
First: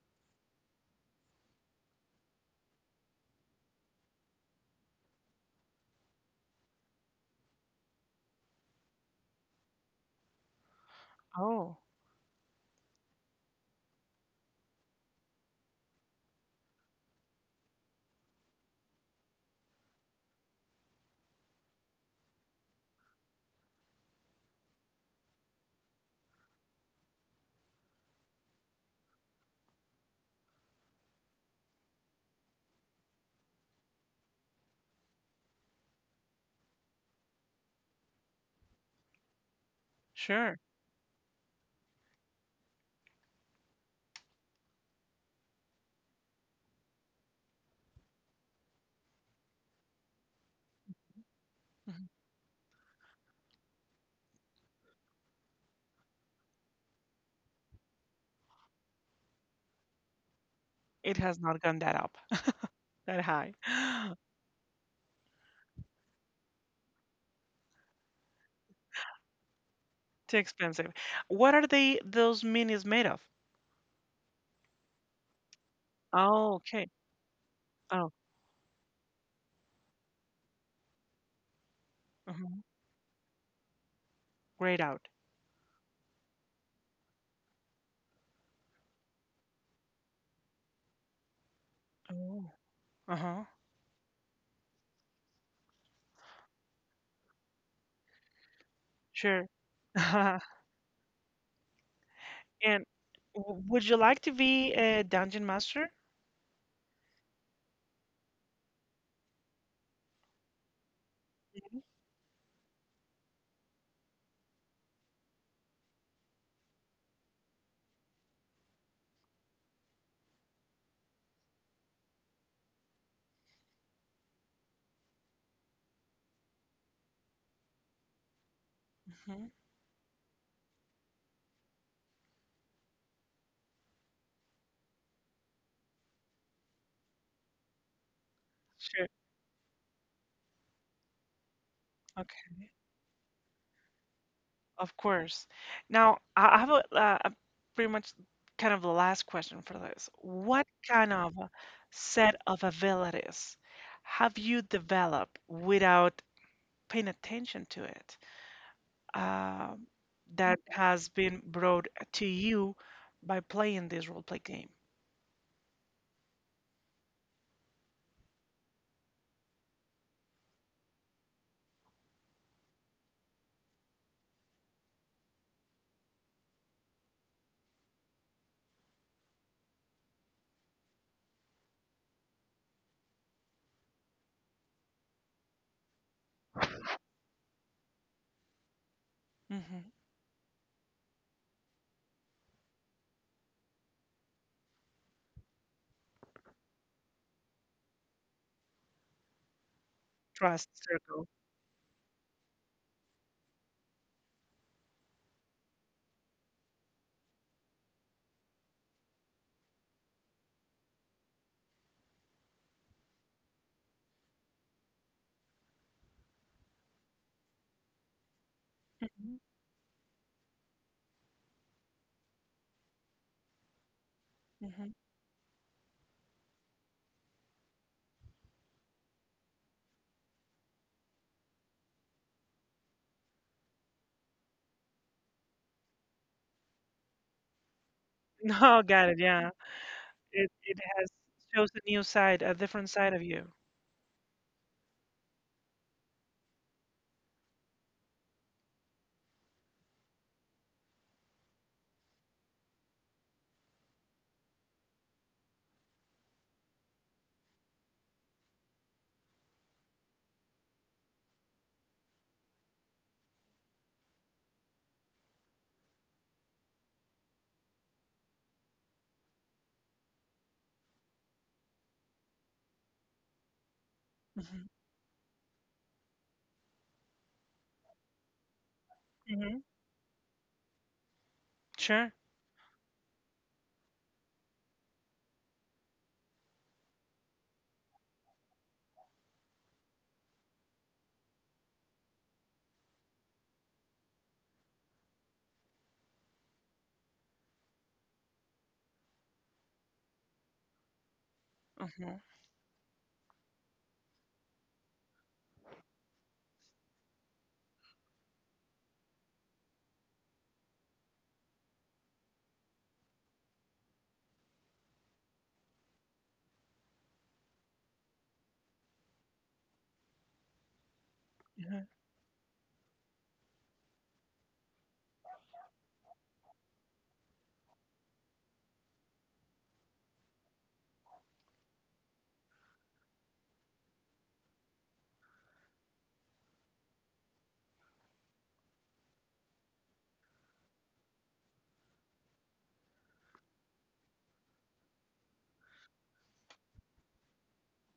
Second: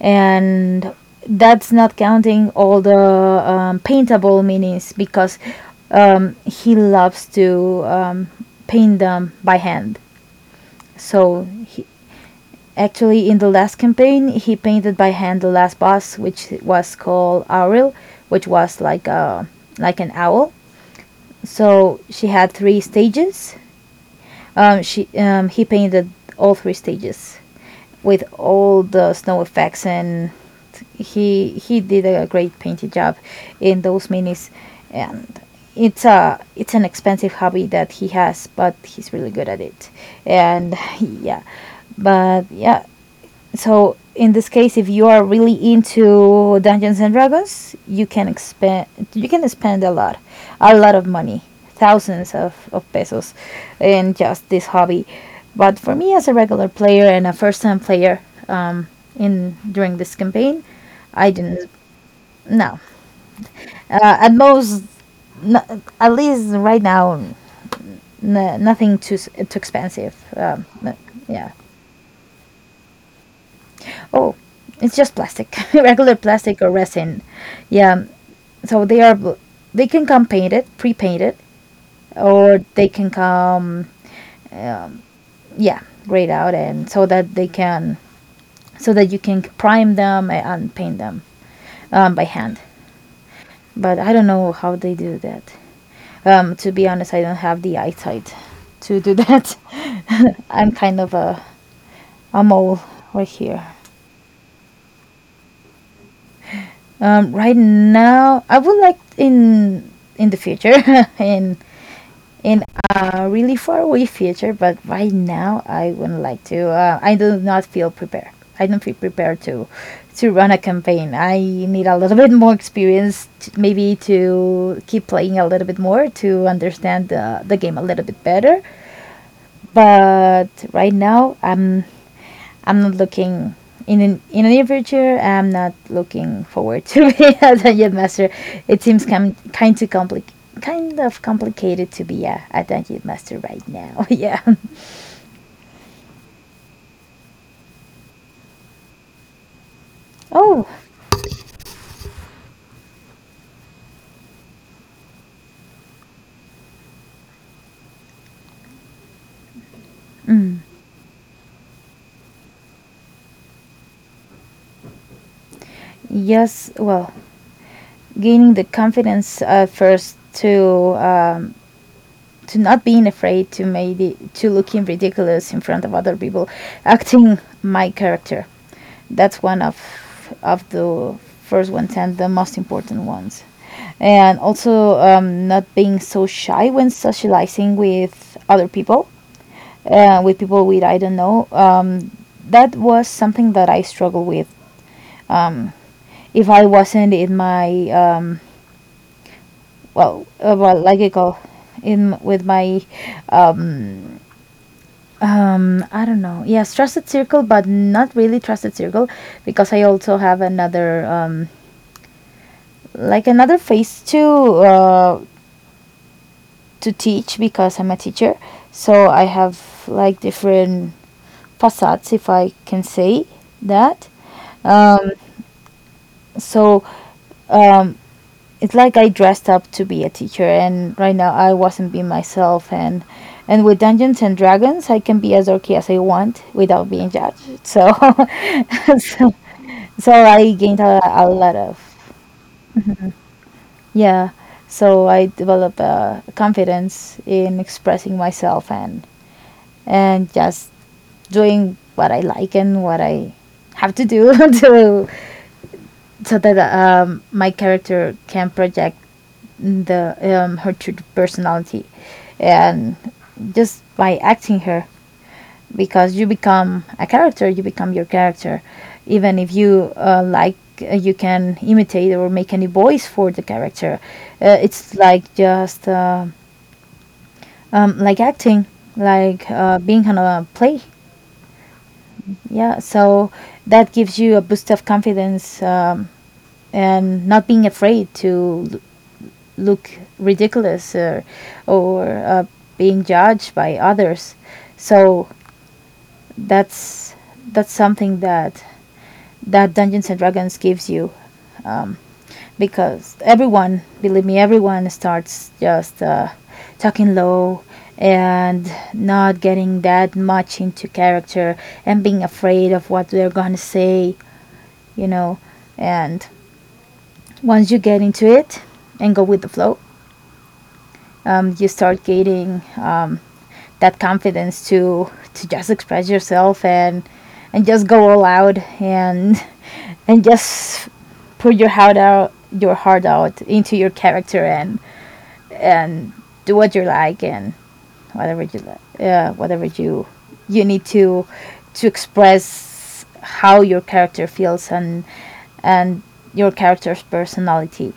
B: and that's not counting all the um, paintable minis because um, he loves to um, paint them by hand. So
A: Oh,
B: he, Actually, in the last campaign, he painted by hand the last boss, which was called Auril, which was like a like an owl. So she had three stages. Um, she um, He painted all three stages with all the snow effects, and he he did a great painting job in those minis, and it's a it's an expensive hobby that he has, but he's really good at it,
A: sure.
B: and yeah, but yeah, so in this case, if you are really into Dungeons and Dragons, you can expend, you can spend a lot, a lot of money,
A: Mhm.
B: thousands of, of pesos, in just this hobby. But for me, as a regular player and a first time player, um, in during this campaign,
A: It
B: I
A: has not
B: didn't.
A: gone that up,
B: No,
A: that high.
B: uh, at most, no, at least right now, n- nothing too s- too expensive.
A: Too
B: Um,
A: expensive.
B: no- yeah.
A: What are they those minis made of?
B: Oh, it's just plastic, regular
A: Oh,
B: plastic or
A: okay.
B: resin. Yeah.
A: Oh,
B: So they are bl- they can come painted, pre-painted, or
A: mhm.
B: they can come
A: Grayed
B: um,
A: out.
B: yeah, grayed out, and so that they can so that you can prime them and paint them um, by
A: Oh,
B: hand.
A: uh-huh.
B: But I don't know how they do that. Um, to be honest, I don't have the eyesight to do
A: Sure.
B: that. I'm kind of a a mole
A: And
B: right here.
A: w would you like to be a dungeon master?
B: Um, right now, I would like in in the future, in
A: Mhm.
B: in a really far away future, but right now, I wouldn't like to. Uh, I do not feel prepared. I don't feel prepared to to run a campaign. I need a little bit more experience, t maybe to keep playing a little bit more to understand the the game a little bit better.
A: Mhm.
B: But right now, I'm I'm not looking in an, in the near future. I'm not looking forward to be a Dungeon Master. It seems
A: Sure.
B: com- kind to compli- kind of complicated to be a, a Dungeon Master right now. Yeah.
A: Of course. Now, I I have a, uh, a pretty much kind of the last question for this.
B: Oh,
A: What kind of set of abilities have you developed without paying attention to it, um, that
B: mm,
A: has been brought to you by playing this role play game?
B: yes. Well, gaining the confidence uh, first to um, to not being afraid to maybe to looking ridiculous in front of other people, acting my character. That's one of of the first ones and the most important ones. And also um, not being so shy when socializing with other people,
A: Hmm.
B: uh, with people with I don't know. Um, that was something that I struggled with. Um, if I wasn't in my um, well, uh,
A: Trust
B: well, like I
A: circle.
B: call in with my um, um, I don't know. Yes, trusted circle, but not really trusted circle because I also have another um, like another face to uh, to teach because I'm a teacher. So I
A: Hmm.
B: have like different facades, if I can say that.
A: Hmm.
B: Um, so um, it's like I dressed up to be a teacher, and right now I wasn't being myself. And and with Dungeons and Dragons, I can be as dorky as I want without being judged. So,
A: No, got it.
B: so,
A: Yeah,
B: so
A: it
B: I
A: it
B: gained a,
A: has
B: a lot
A: shows
B: of,
A: a new side, a different side of you.
B: yeah. So I developed uh, confidence in expressing myself, and and just doing what I like and what I have to do, to, so that um, my character can project the um, her true personality, and just by acting her, because you become a character, you become your character, even if you uh, like uh, you can imitate or make any voice for the character. Uh,
A: Hmm.
B: it's like just uh, um, like acting, like
A: Hmm.
B: uh, being on a play.
A: Sure.
B: Yeah, so that gives you a boost of confidence. Um, and not being afraid to l- look ridiculous, or, or uh, being judged by others. So that's that's something that that Dungeons and Dragons gives you. um,
A: Hmm.
B: because everyone, believe me, everyone starts just uh, talking low, and not getting that much into character, and being afraid of what they're gonna say you know. And once you get into it and go with the flow, um, you start getting, um, that confidence to to just express yourself, and and just go all out, and and just put your heart out, your heart out into your character, and and do what you like, and whatever you li- uh, whatever you you need to to express how your character feels, and and your character's personality.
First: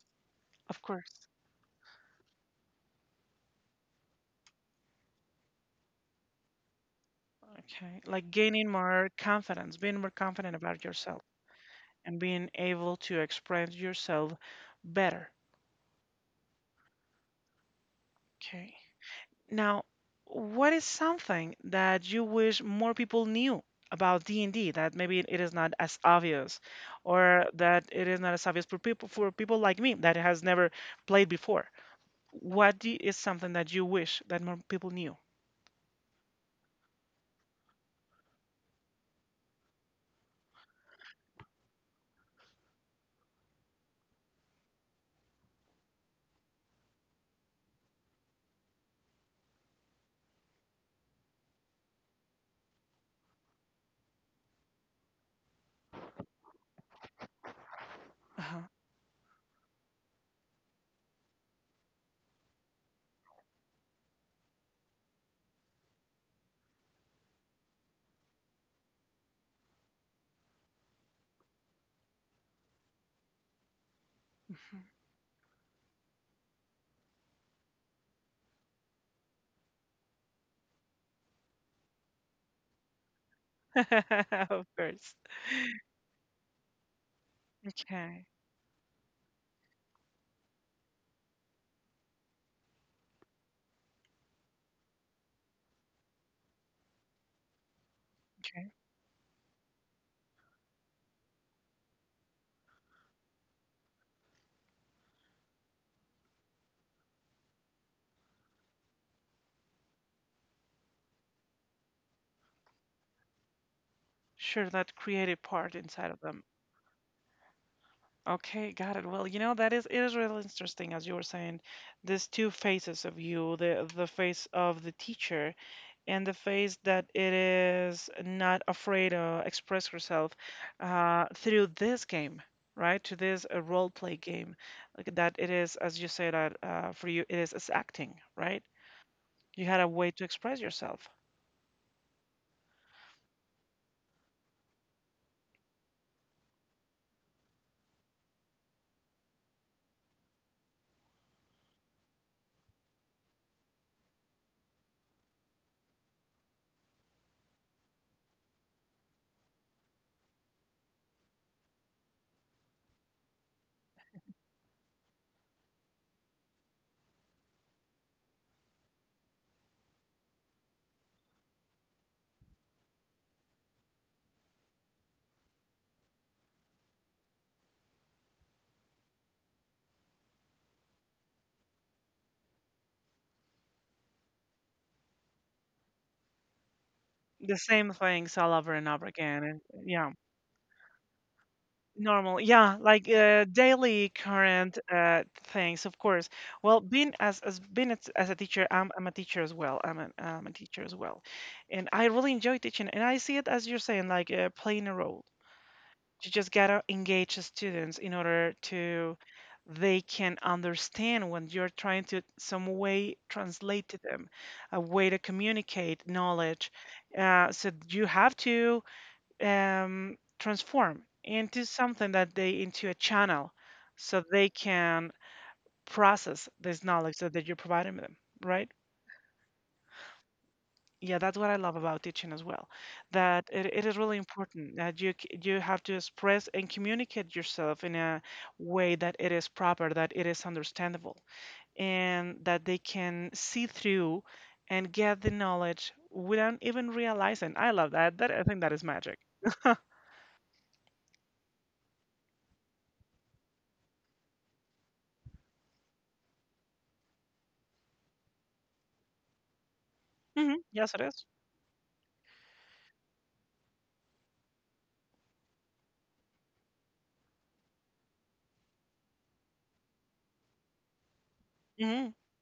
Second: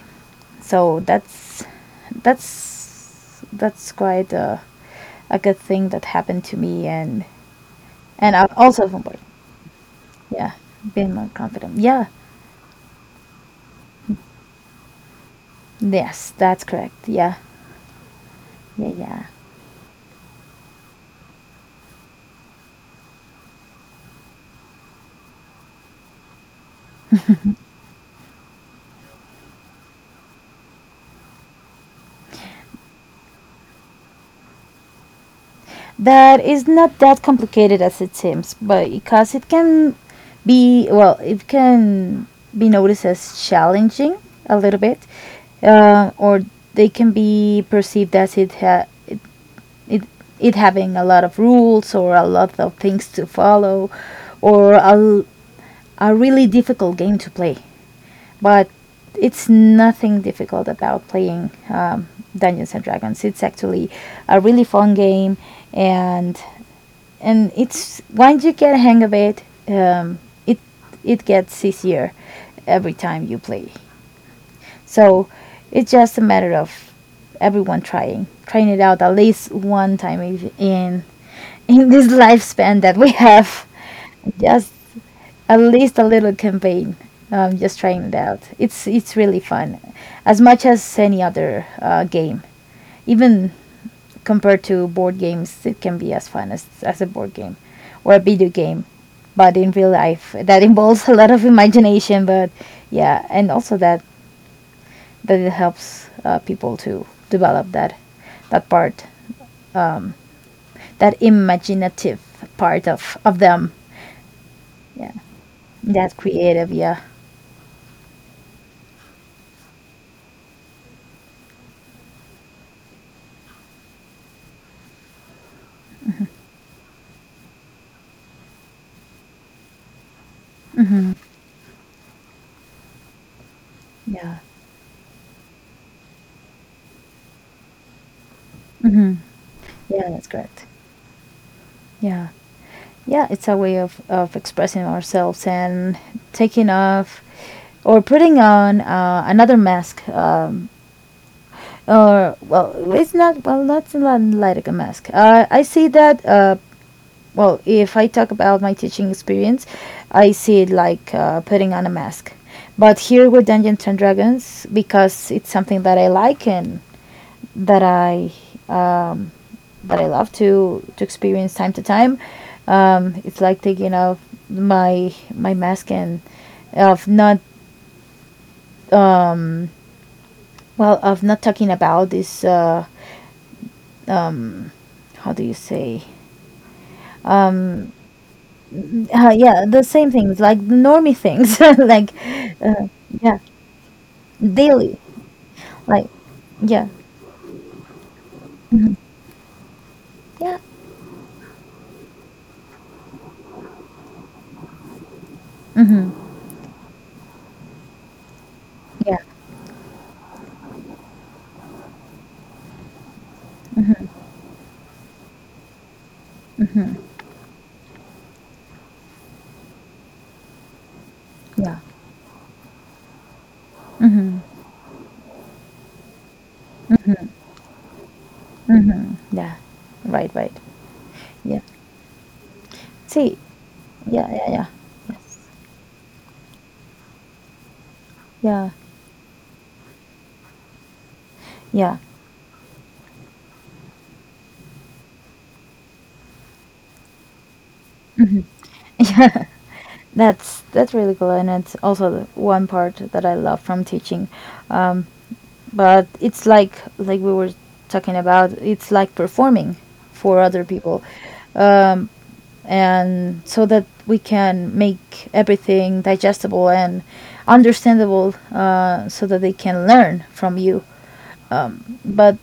A: Of
B: So
A: course.
B: that's that's that's quite a, a good thing that happened to me, and
A: Okay. Like
B: and I've
A: gaining
B: also
A: more
B: more,
A: confidence, being more
B: yeah,
A: confident about
B: been
A: yourself
B: more confident. Yeah,
A: and being able to express yourself better.
B: yes, that's correct. Yeah,
A: Okay.
B: yeah, yeah.
A: Now, what is something that you wish more people knew about D and D that maybe it is not as obvious or that it is not as obvious for people, for people like me that has never played before? What do is something that you wish that more people knew?
B: That is not that complicated as it seems, but because it can be, well, it can be noticed as challenging a little bit, uh, or they can be perceived as it ha- it it having a lot of rules or a lot of things to follow, or a, a really difficult game to play.
A: Uh-huh.
B: But it's nothing difficult about playing, um, Dungeons and Dragons. It's actually a really fun game, and and it's, once you get a hang of it, um, it it gets easier every time you play. So it's just a matter of everyone trying trying it out at least one time, in in this lifespan that we have.
A: Of
B: Just
A: course.
B: at least a little campaign. Um, just trying it
A: Okay.
B: out. It's it's really fun, as much as any other uh, game. Even compared to board games, it can be as fun as as a board game or a video
A: Okay.
B: game, but in real life that involves a lot of imagination. But yeah, and also that that it helps uh, people to develop that that part, that imaginative part of of them.
A: Sure, that
B: Yeah,
A: creative part inside
B: that
A: of them.
B: creative. Yeah.
A: Okay, got it. Well, you know that is it is really interesting as you were saying. There's two faces of you, the the face of the teacher and the face that it is not afraid to express herself uh, through this game, right? To this uh, role play
B: Yeah.
A: game, like that it is as you say that uh, for you it is, it's acting, right?
B: Hmm.
A: You had a
B: Yeah,
A: way to
B: that's
A: express
B: correct.
A: yourself.
B: Yeah. Yeah, it's a way of, of expressing ourselves, and taking off or putting on uh, another mask. Um, or, well, it's not, well, not li- like a mask. Uh, I see that, uh, well, if I talk about my teaching experience, I see it like uh, putting on a mask. But here with Dungeons and Dragons, because it's something that I like and that I um, that I love to to experience time to time. Um, it's like taking off my my mask, and of not, um, well, of not talking about this. Uh, um, how do you say?
A: The
B: Um,
A: same things all over and over
B: uh,
A: again, and
B: yeah, the same
A: yeah.
B: things, like the normy things, like
A: Normal, yeah,
B: uh,
A: like
B: yeah,
A: uh, daily current
B: daily,
A: uh, things, of
B: like,
A: course. Well,
B: yeah.
A: being as as being as, as a teacher, I'm,
B: Hmm.
A: I'm a teacher as well. I'm a, I'm a
B: Yeah.
A: teacher as well, and I really enjoy teaching. And I see it as you're saying, like uh, playing a role.
B: Hmm.
A: You just gotta engage the students in order
B: Yeah,
A: to they can understand when you're trying to some way translate to them, a way to communicate knowledge. Uh, so you have to um, transform into
B: yeah,
A: something that they into a channel so they can process this knowledge that, that you're providing them, right?
B: yeah. Right, right.
A: Yeah, that's what I
B: Yeah.
A: love about teaching as well,
B: See.
A: that it, it is really
B: Yeah, yeah, yeah.
A: important that you c-
B: Yes,
A: you have to express and communicate yourself in a
B: yeah,
A: way that it is proper, that it is understandable,
B: yeah.
A: and that they can see through and get the knowledge without even realizing. I love that. That I think that is magic.
B: That's that's really cool, and it's also the one part that I love from teaching. um, but it's like like we were talking about, it's like performing for
A: Hmm,
B: other
A: yes it
B: people.
A: is.
B: um, and so that we can make everything digestible and understandable, uh, so that they can learn from you.
A: Mhm.
B: But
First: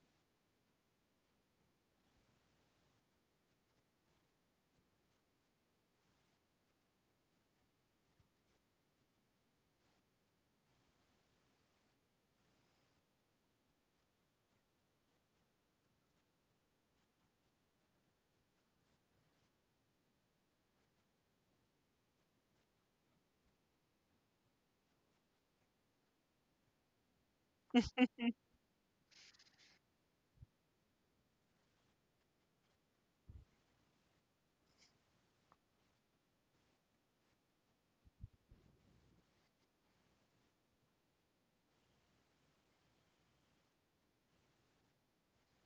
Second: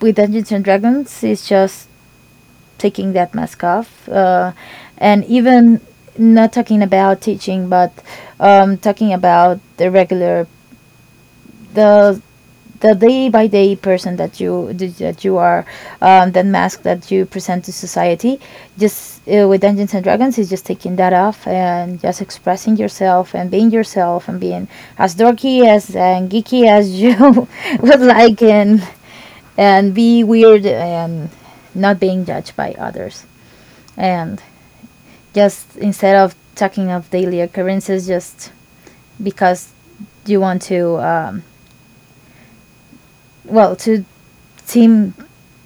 B: with Dungeons and Dragons, it's just taking that mask off, uh, and even not talking about teaching, but um, talking about the regular the the day by day person that you that you are, um, that mask that you present to society. Just, uh, with Dungeons and Dragons, is just taking that off, and just expressing yourself and being yourself, and being as dorky as and geeky as you would like, and and be weird, and not being judged by others. And just instead of talking of daily occurrences, just because you want to, um, well, to seem,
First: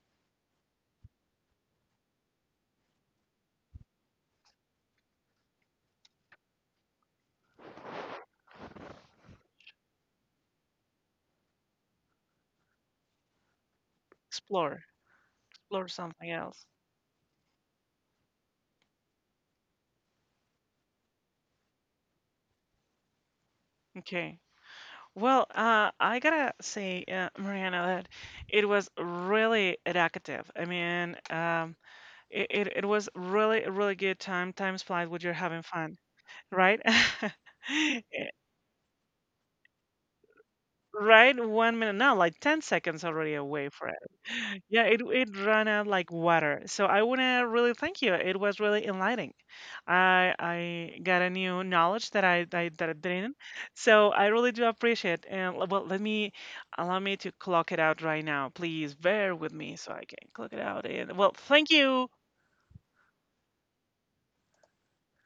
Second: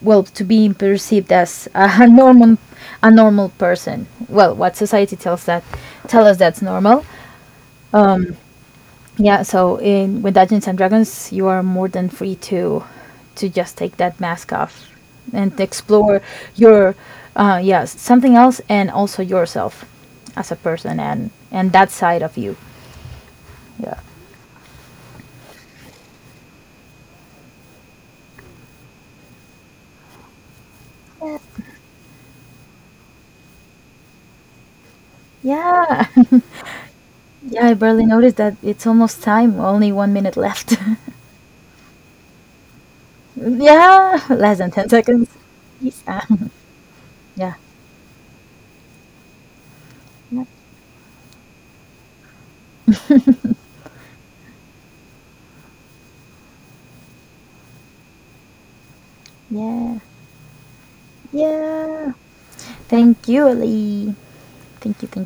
B: well, to be perceived as a normal a normal person, well, what society tells that tell us that's normal, yeah. So, in, with Dungeons and Dragons, you are more than free to to just take that mask
A: Explore,
B: off, and
A: explore
B: explore
A: something else.
B: your uh yeah, something else, and also yourself as a person, and and that side of you, yeah.
A: Okay. Well, uh, I gotta say, uh, Mariana, that it was really educative. I mean, um, it, it, it was really, a really good time. Time flies when you're having fun,
B: Yeah.
A: right?
B: Yeah, I barely
A: Yeah,
B: noticed that it's almost time. Only one minute left.
A: right? One minute, no, like ten seconds already away for it.
B: Yeah, less than
A: Yeah,
B: ten
A: it
B: seconds.
A: it ran out
B: Yes.
A: like
B: Ah,
A: water. So I wanna
B: Yeah.
A: really thank you. It was really enlightening. I
B: Yeah.
A: I got a new knowledge that I, I that I didn't. So I really do appreciate. And l- well, let me allow me to clock it out right now. Please bear with me so
B: Yeah.
A: I can clock it out. And well, thank you.
B: Yeah. Thank you, Ali. Thank you. Thank